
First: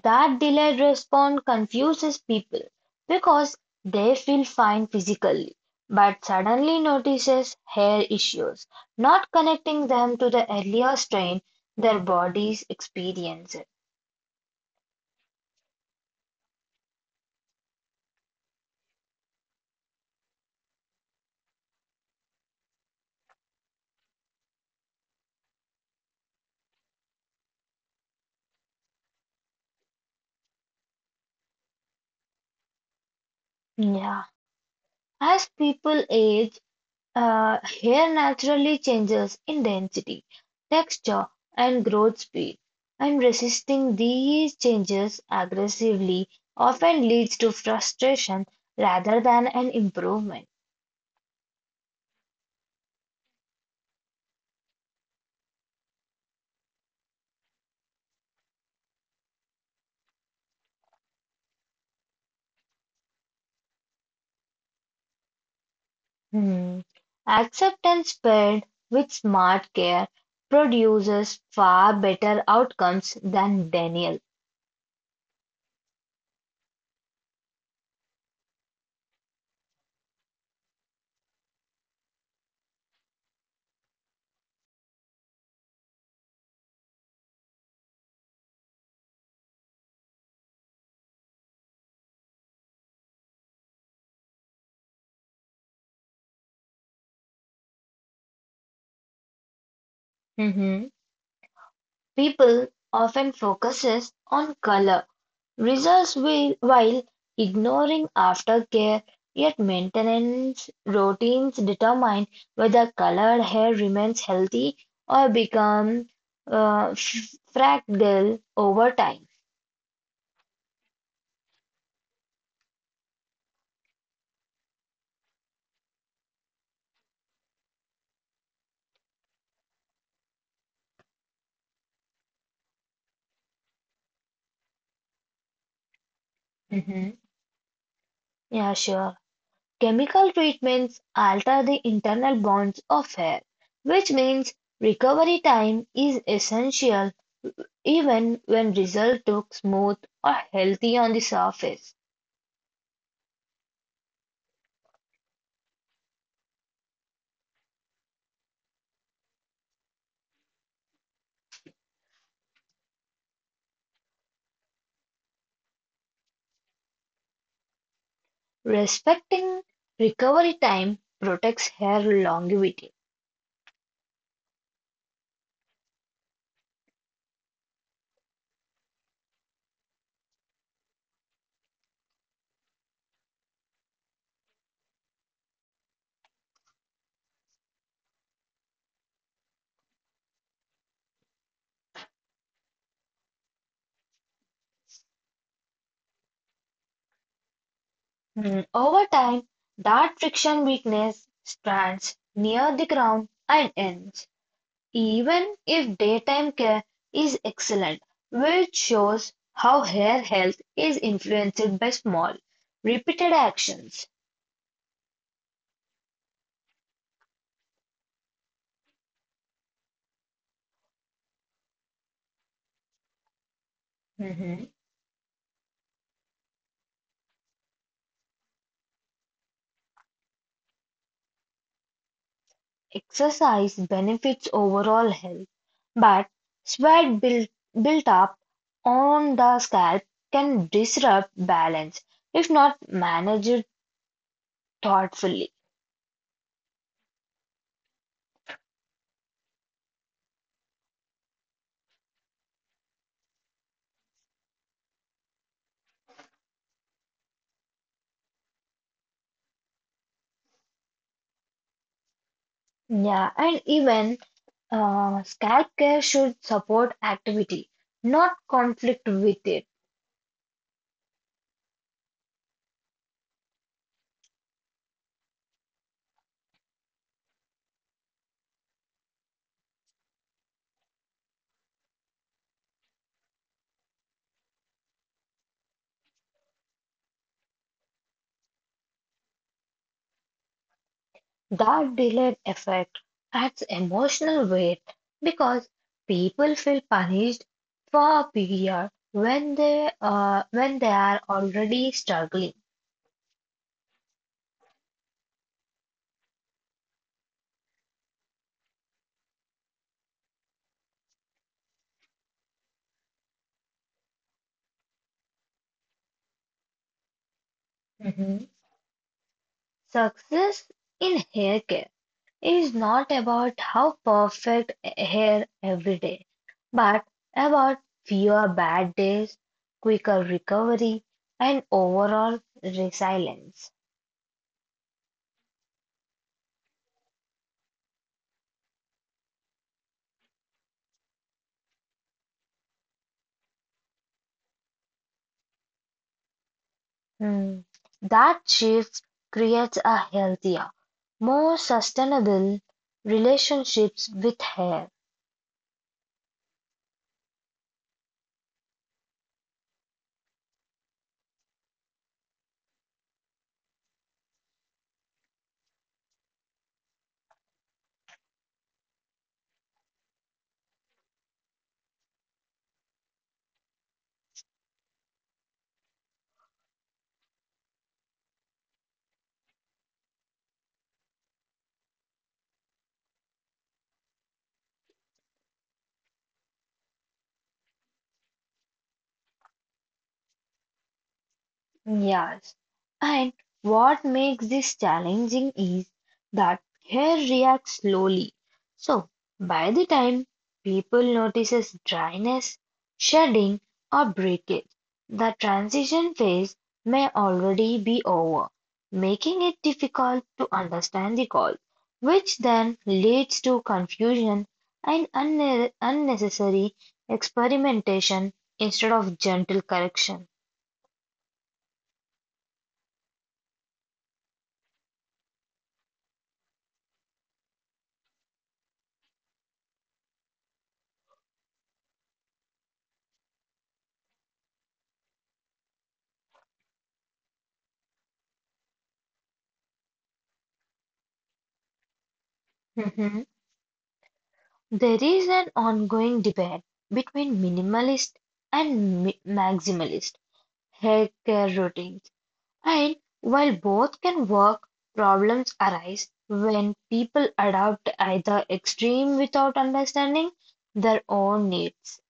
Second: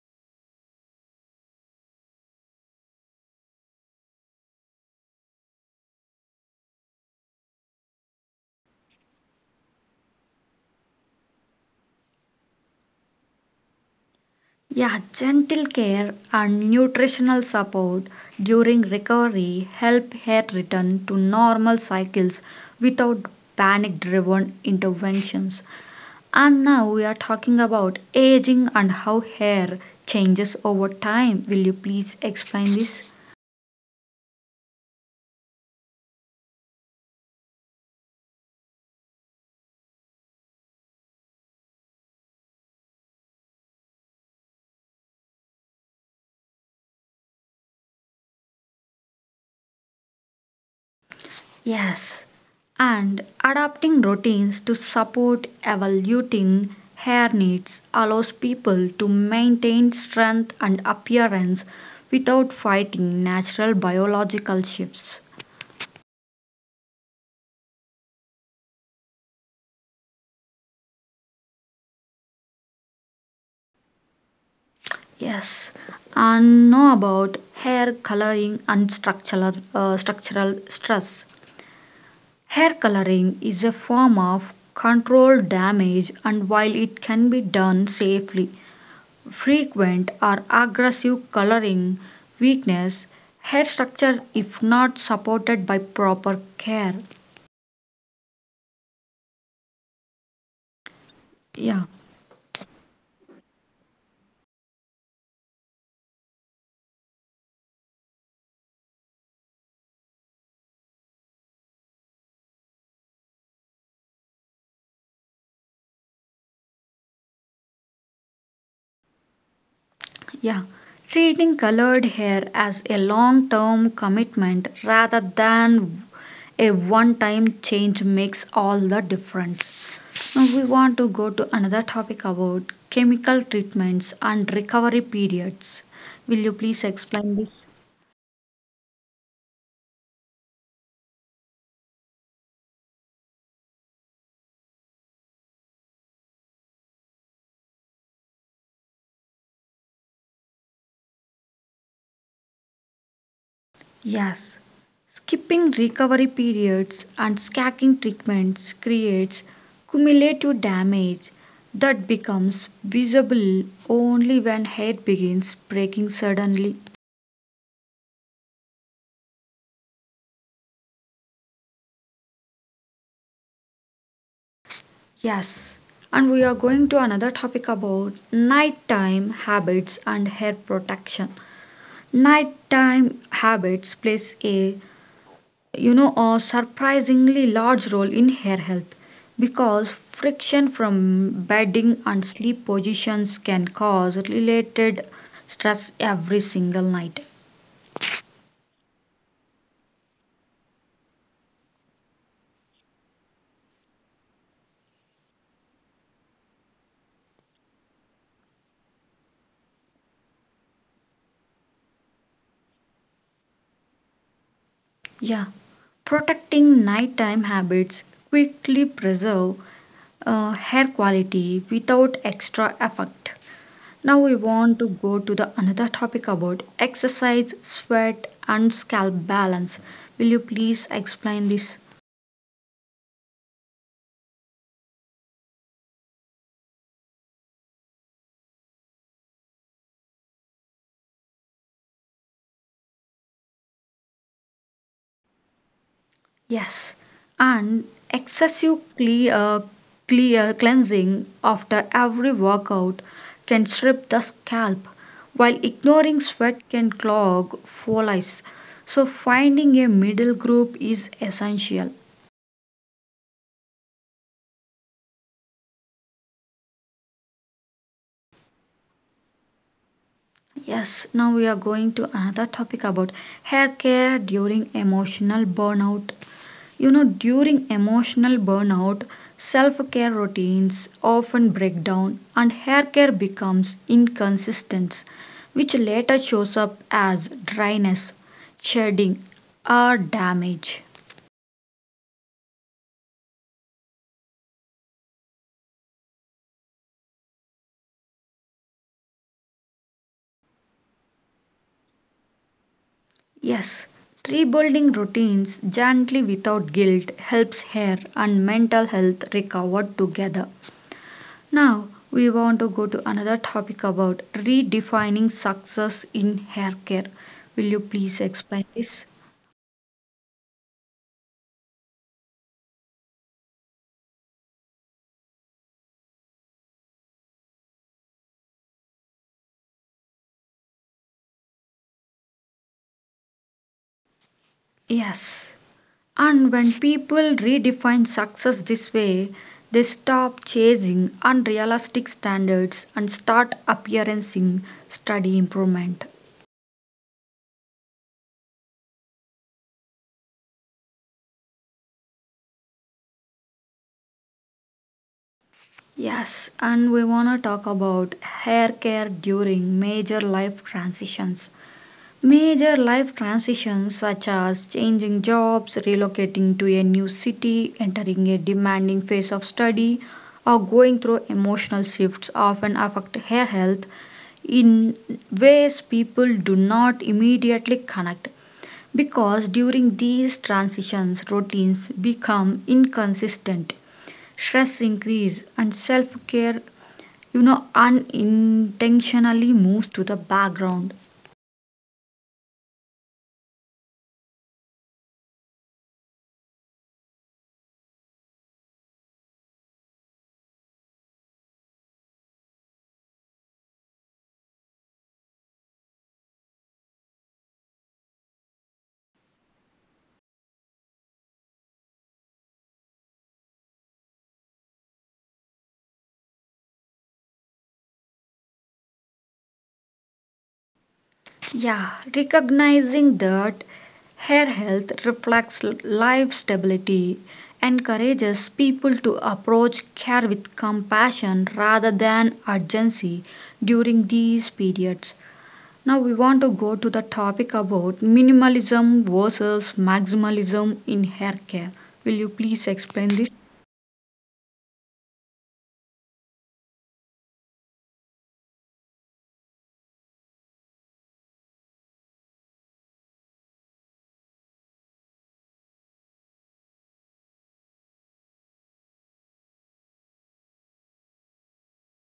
B: That delayed response confuses people because they feel fine physically but suddenly notices hair issues, not connecting them to the earlier strain their bodies experienced.
A: Yeah, gentle care and nutritional support during recovery help hair return to normal cycles without panic driven interventions. And now we are talking about aging and how hair changes over time. Will you please explain this?
B: Yeah. As people age, Uh, hair naturally changes in density, texture, and growth speed, and resisting these changes aggressively often leads to frustration rather than an improvement.
A: Yes. And adapting routines to support evolving hair needs allows people to maintain strength and appearance without fighting natural biological shifts.
B: Hmm. Acceptance paired with smart care produces far better outcomes than denial.
A: Yes, and know about hair coloring and structural uh, structural stress. Hair coloring is a form of controlled damage and while it can be done safely, frequent or aggressive coloring weakness hair structure if not supported by proper care.
B: Mhm.
A: Yeah,
B: People often focuses on color results will, while ignoring aftercare, yet maintenance routines determine whether colored hair remains healthy or becomes uh, f- fragile over time.
A: yeah. Treating colored hair as a long term commitment rather than a one time change makes all the difference. Now we want to go to another topic about chemical treatments and recovery periods. Will you please
B: Hmm.
A: explain this?
B: Yeah, sure. Chemical treatments alter the internal bonds of hair, which means recovery time is essential even when result look smooth or healthy on the surface.
A: Yes. Skipping recovery periods and sacking treatments creates cumulative damage that becomes visible only when hair begins breaking suddenly.
B: Respecting recovery time protects hair longevity.
A: Yes. And we are going to another topic about nighttime habits and hair protection. Nighttime habits plays a you know, a surprisingly large role in hair health because friction from bedding and sleep positions can cause related stress every single night.
B: Mm. Over time, that friction weakness strands near the crown and ends, even if daytime care is excellent, which shows how hair health is influenced by small, repeated actions.
A: Yeah, protecting nighttime habits quickly preserve uh, hair quality without extra effort. Now we want to go to the another topic about exercise, sweat, and scalp balance. Will you please explain this?
B: Exercise benefits overall health, but sweat built, built up on the scalp can disrupt balance if not managed thoughtfully.
A: Yes, and excessive cle- uh, cle- uh, cleansing after every workout can strip the scalp, while ignoring sweat can clog follicles. So, finding a middle group is essential.
B: Yeah, and even uh, scalp care should support activity, not conflict with it.
A: Yes, now we are going to another topic about hair care during emotional burnout. You know, during emotional burnout, self care routines often break down and hair care becomes inconsistent, which later shows up as dryness, shedding, or damage.
B: That delayed effect adds emotional weight because people feel punished far bigger when they uh, when they are already struggling.
A: Yes, rebuilding routines gently without guilt helps hair and mental health recover together. Now, we want to go to another topic about redefining success in hair care. Will you please
B: Mhm.
A: explain this?
B: Success in hair care is not about how perfect hair every day, but about fewer bad days, quicker recovery, and overall resilience.
A: Yes. And when people redefine success this way, they stop chasing unrealistic standards and start appearing study improvement.
B: Hmm. That shift creates a healthier, more sustainable relationships with hair.
A: Yes, and we want to talk about hair care during major life transitions. Major life transitions such as changing jobs, relocating to a new city, entering a demanding phase of study, or going through emotional shifts often affect hair health in ways people do not immediately connect. Because during these transitions, routines become inconsistent, stress increase, and self care, you know, unintentionally moves to the background.
B: Yes. And what makes this challenging is that hair reacts slowly. So by the time people notices dryness, shedding or breakage, the transition phase may already be over, making it difficult to understand the cause, which then leads to confusion and unne- unnecessary experimentation instead of gentle correction.
A: Yeah, recognizing that hair health reflects life stability encourages people to approach care with compassion rather than urgency during these periods. Now, we want to go to the topic about minimalism versus maximalism in hair care. Will you please explain this?
B: There is an ongoing debate between minimalist and mi- maximalist haircare routines, and while both can work, problems arise when people adopt to either extreme without understanding their own needs.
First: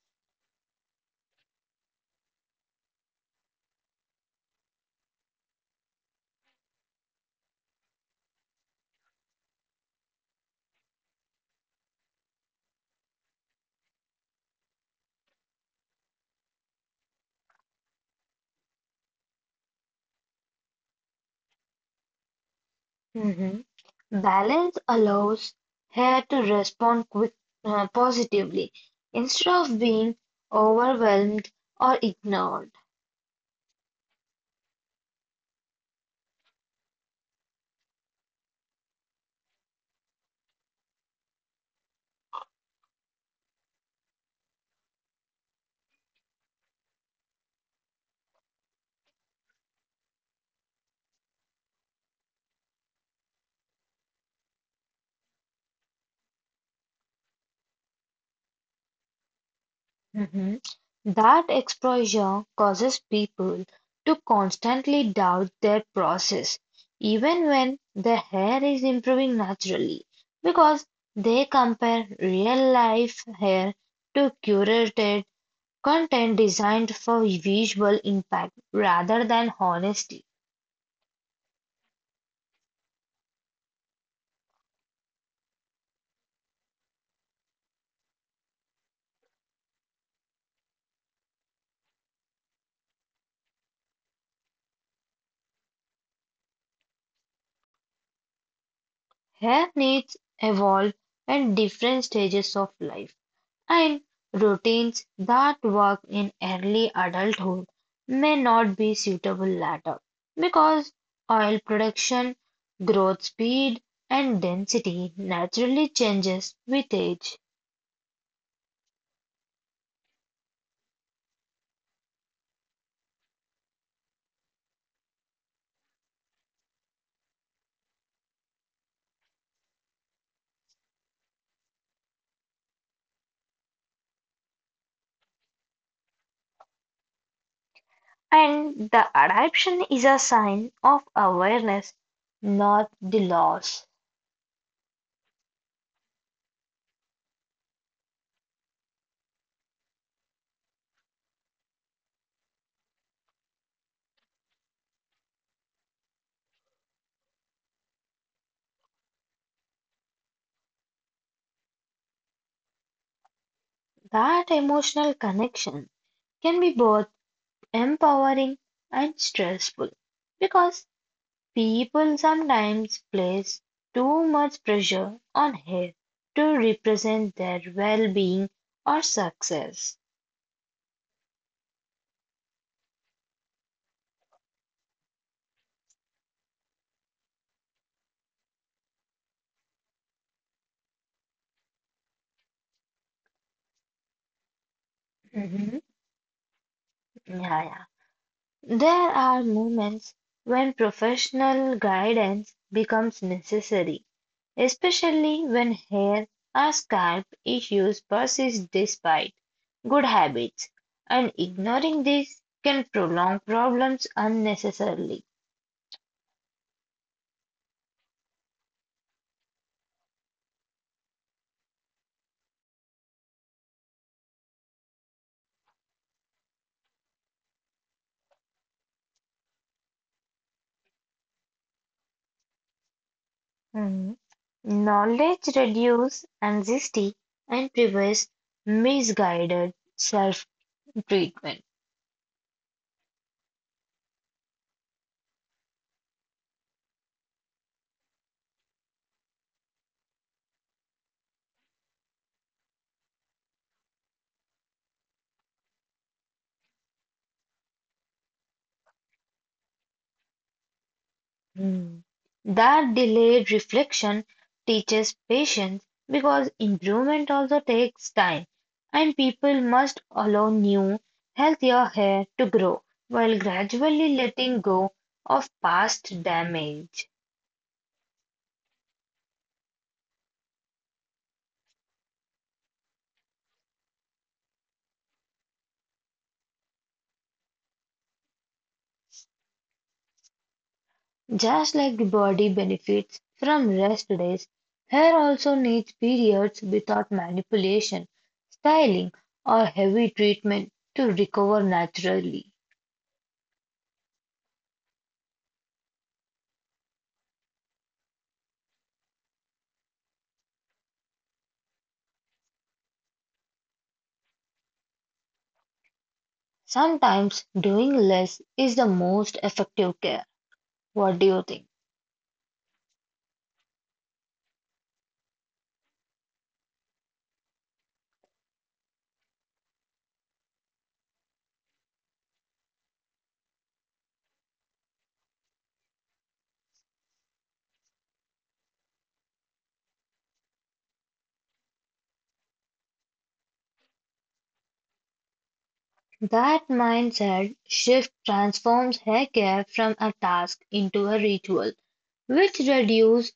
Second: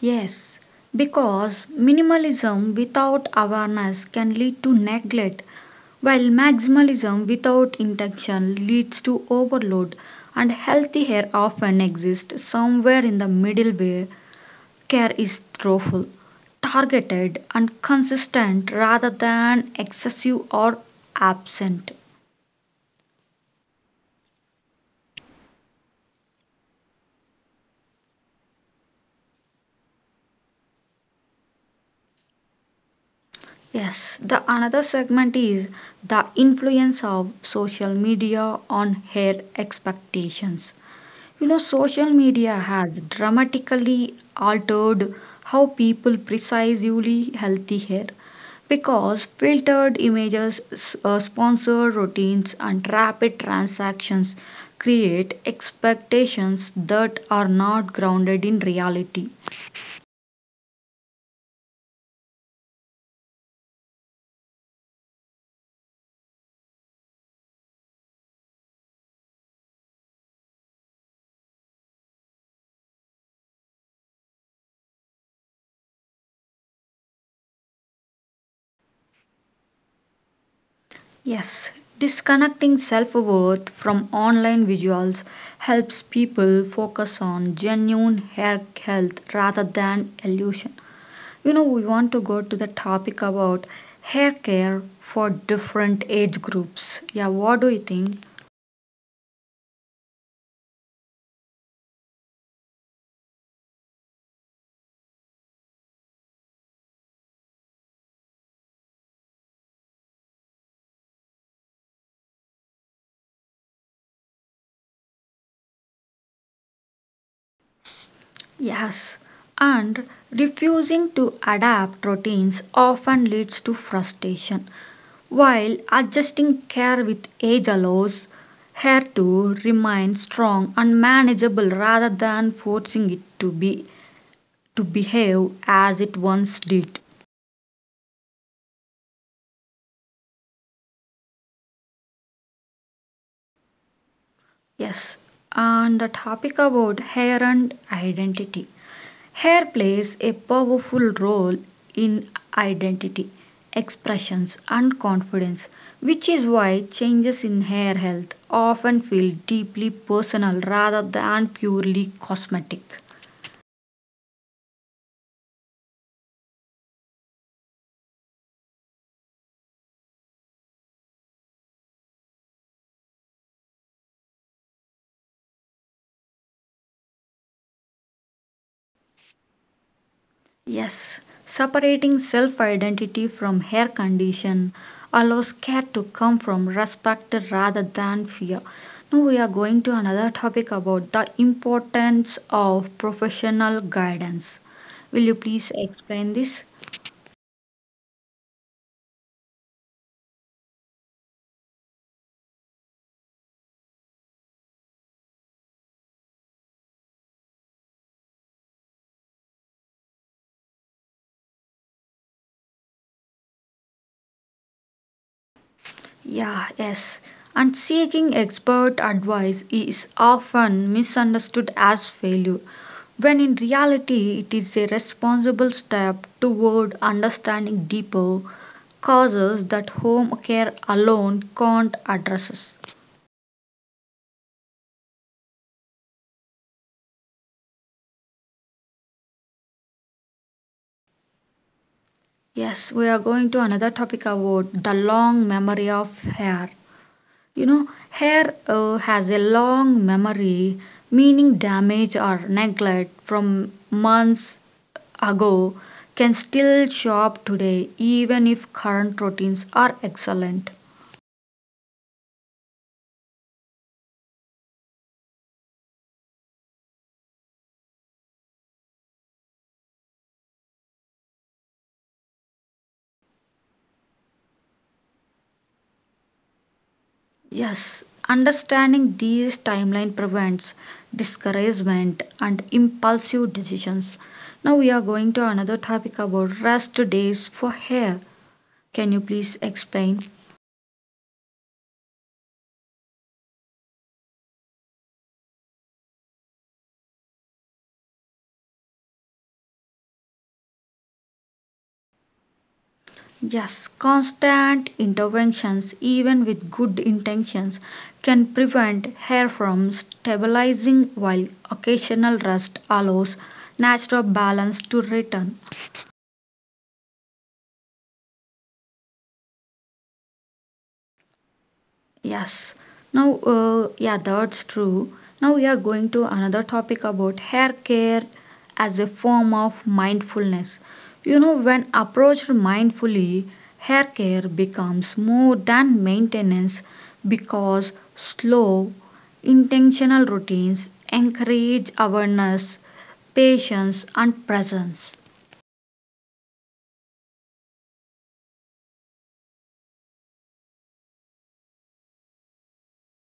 A: Yes, because minimalism without awareness can lead to neglect, while maximalism without intention leads to overload, and healthy hair often exists somewhere in the middle where care is thoughtful, targeted, and consistent rather than excessive or absent.
B: Mhm. Balance allows hair to respond quick, uh, positively instead of being overwhelmed or ignored.
A: Yes, the another segment is the influence of social media on hair expectations. You know, social media has dramatically altered how people precisely healthy hair because filtered images, s- uh, sponsored routines, and rapid transactions create expectations that are not grounded in reality.
B: Mhm. That exposure causes people to constantly doubt their process, even when their hair is improving naturally, because they compare real life hair to curated content designed for visual impact rather than honesty.
A: Yes, disconnecting self worth from online visuals helps people focus on genuine hair health rather than illusion. You know, we want to go to the topic about hair care for different age groups. Yeah, what do you think?
B: Hair needs evolve at different stages of life, and routines that work in early adulthood may not be suitable later because oil production, growth speed, and density naturally changes with age.
A: Yes, and refusing to adapt routines often leads to frustration while adjusting care with age allows hair to remain strong and manageable rather than forcing it to be to behave as it once did.
B: And the adaptation is a sign of awareness, not the loss.
A: Yes, and the topic about hair and identity. Hair plays a powerful role in identity, expressions, and confidence, which is why changes in hair health often feel deeply personal rather than purely cosmetic.
B: That emotional connection can be both empowering and stressful because people sometimes place too much pressure on hair to represent their well-being or success.
A: Yes, separating self identity from hair condition allows care to come from respect rather than fear. Now we are going to another topic about the importance of professional guidance. Will you please
B: Mhm.
A: explain this?
B: Yeah, yeah. There are moments when professional guidance becomes necessary, especially when hair or scalp issues persist despite good habits, and ignoring these can prolong problems unnecessarily.
A: Yeah, yes. And seeking expert advice is often misunderstood as failure, when in reality, it is a responsible step toward understanding deeper causes that home care alone can't address.
B: Mhm. Knowledge reduces anxiety and prevents misguided self-treatment.
A: Yes, we are going to another topic about the long memory of hair. You know, hair uh, has a long memory, meaning damage or neglect from months ago can still show up today, even if current routines are excellent.
B: Mm. That delayed reflection teaches patience because improvement also takes time, and people must allow new, healthier hair to grow while gradually letting go of past damage.
A: Yes, understanding these timeline prevents discouragement and impulsive decisions. Now we are going to another topic about rest days for hair. Can you please explain?
B: Just like the body benefits from rest days, hair also needs periods without manipulation, styling, or heavy treatment to recover naturally.
A: Yes, constant interventions, even with good intentions, can prevent hair from stabilizing while occasional rest allows natural balance to return.
B: Sometimes doing less is the most effective care. What do you think?
A: Yes. Now, uh, yeah, that's true. Now we are going to another topic about hair care as a form of mindfulness. You know, when approached mindfully, hair care becomes more than maintenance because slow, intentional routines encourage awareness, patience, and presence.
B: That mindset shift transforms hair care from a task into a ritual which reduces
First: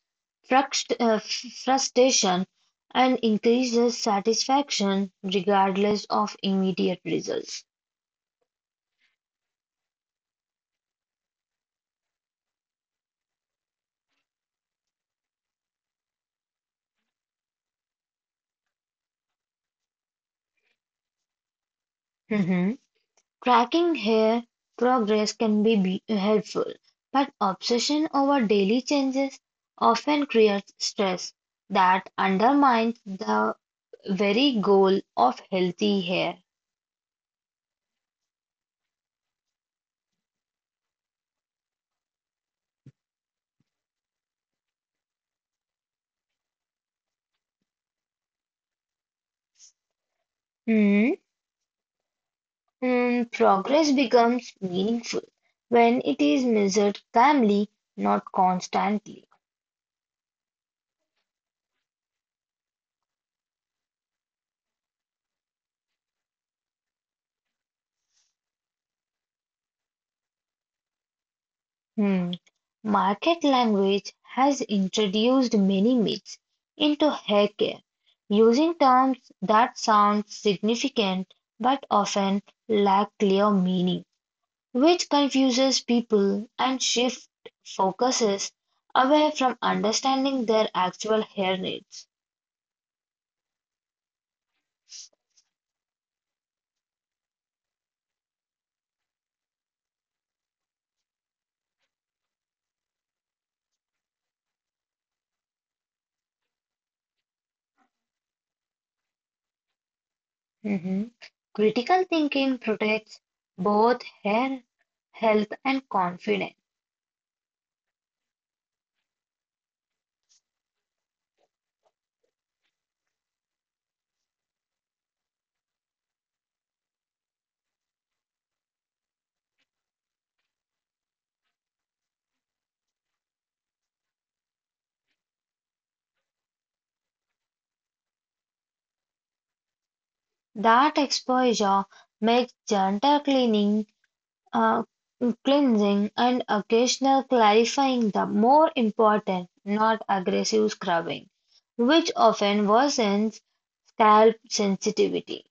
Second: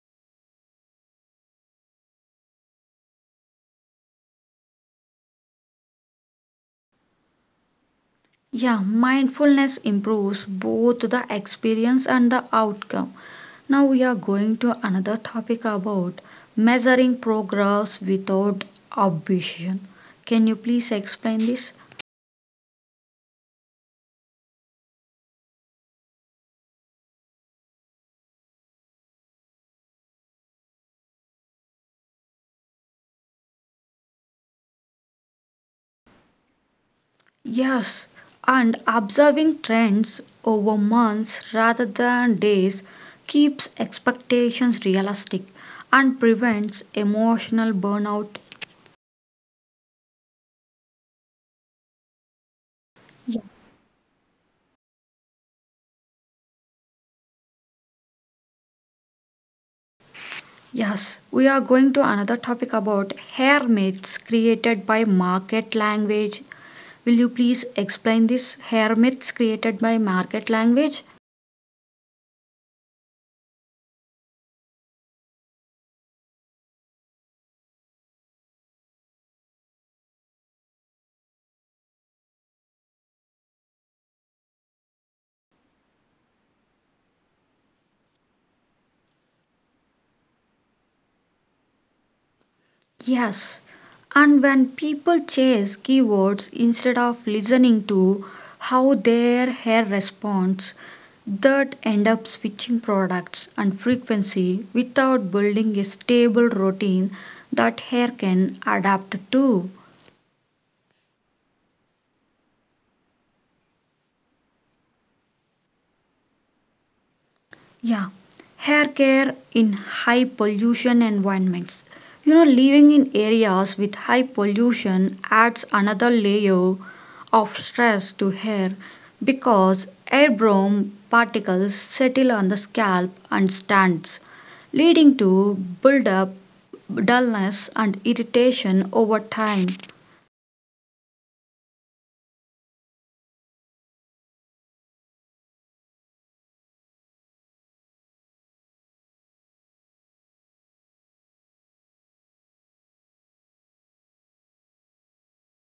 B: frust- uh, frustration and increases satisfaction regardless of immediate results.
A: Yeah, mindfulness improves both the experience and the outcome. Now we are going to another topic about measuring progress without ambition. Can you please explain this?
B: Hmm. Tracking hair progress can be be- uh, helpful, but obsession over daily changes often creates stress that undermines the very goal of healthy hair.
A: Yes, and observing trends over months rather than days keeps expectations realistic and prevents emotional burnout.
B: Hmm. Mm, progress becomes meaningful when it is measured calmly, not constantly.
A: Yes, we are going to another topic about hair myths created by market language. Will you please explain this hair myths created by market language?
B: Hmm. Market language has introduced many myths into haircare, using terms that sound significant but often lack clear meaning, which confuses people and shift focuses away from understanding their actual hair needs.
A: Yes, and when people chase keywords instead of listening to how their hair responds, that end up switching products and frequency without building a stable routine that hair can adapt to.
B: Mhm. Critical thinking protects both hair health and confidence.
A: Yeah, hair care in high pollution environments. You know, living in areas with high pollution adds another layer of stress to hair because airborne particles settle on the scalp and stands, leading to buildup, dullness, and irritation over time.
B: That exposure makes gentle cleaning, uh, cleansing, and occasional clarifying the more important, not aggressive scrubbing, which often worsens scalp sensitivity.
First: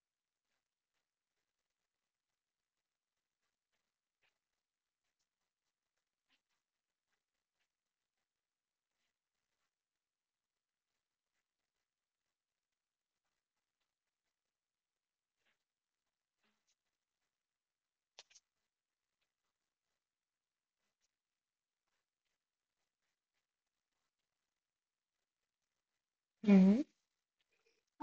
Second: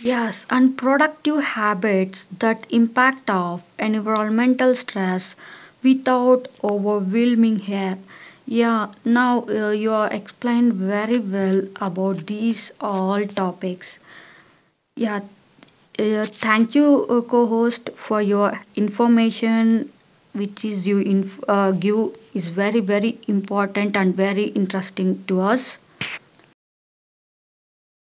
A: Yes, and productive habits that impact of environmental stress without overwhelming here. Yeah, now uh, you are explained very well about these all topics. Yeah, uh, thank you, uh, co-host, for your information, which is you inf- uh, give is very very important and very interesting to us.
B: Mhm.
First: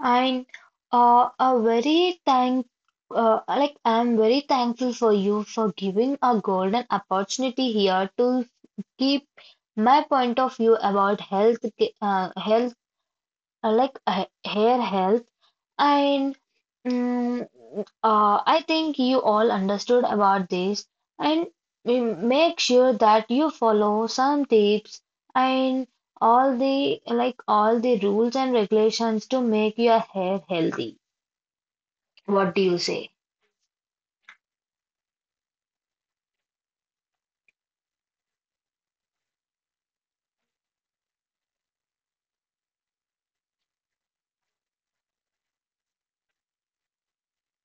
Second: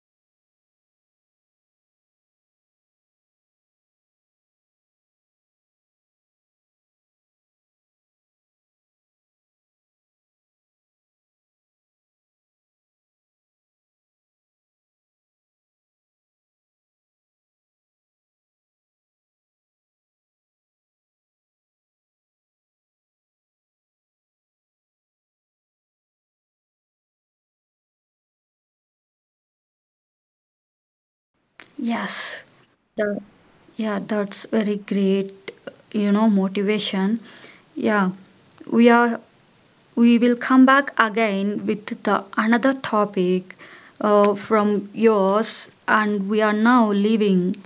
B: And uh, a very thank, uh, like I'm very thankful for you for giving a golden opportunity here to keep my point of view about health ca- uh, health uh, like uh, hair health and mm, uh, I think you all understood about this and mm, make sure that you follow some tips and all the like all the rules and regulations to make your hair healthy.
A: Yes.
B: What do you say?
A: Yeah, that's very great, you know, motivation. Yeah, we are we will come back again with the another topic uh, from yours and we are now leaving,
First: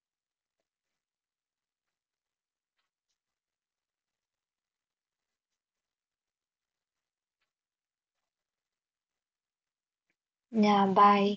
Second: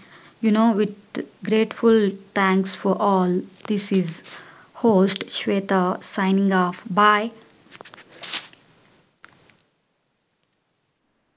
A: you know, with grateful thanks for all. This is host Shweta signing off. Bye.
B: Yeah, bye.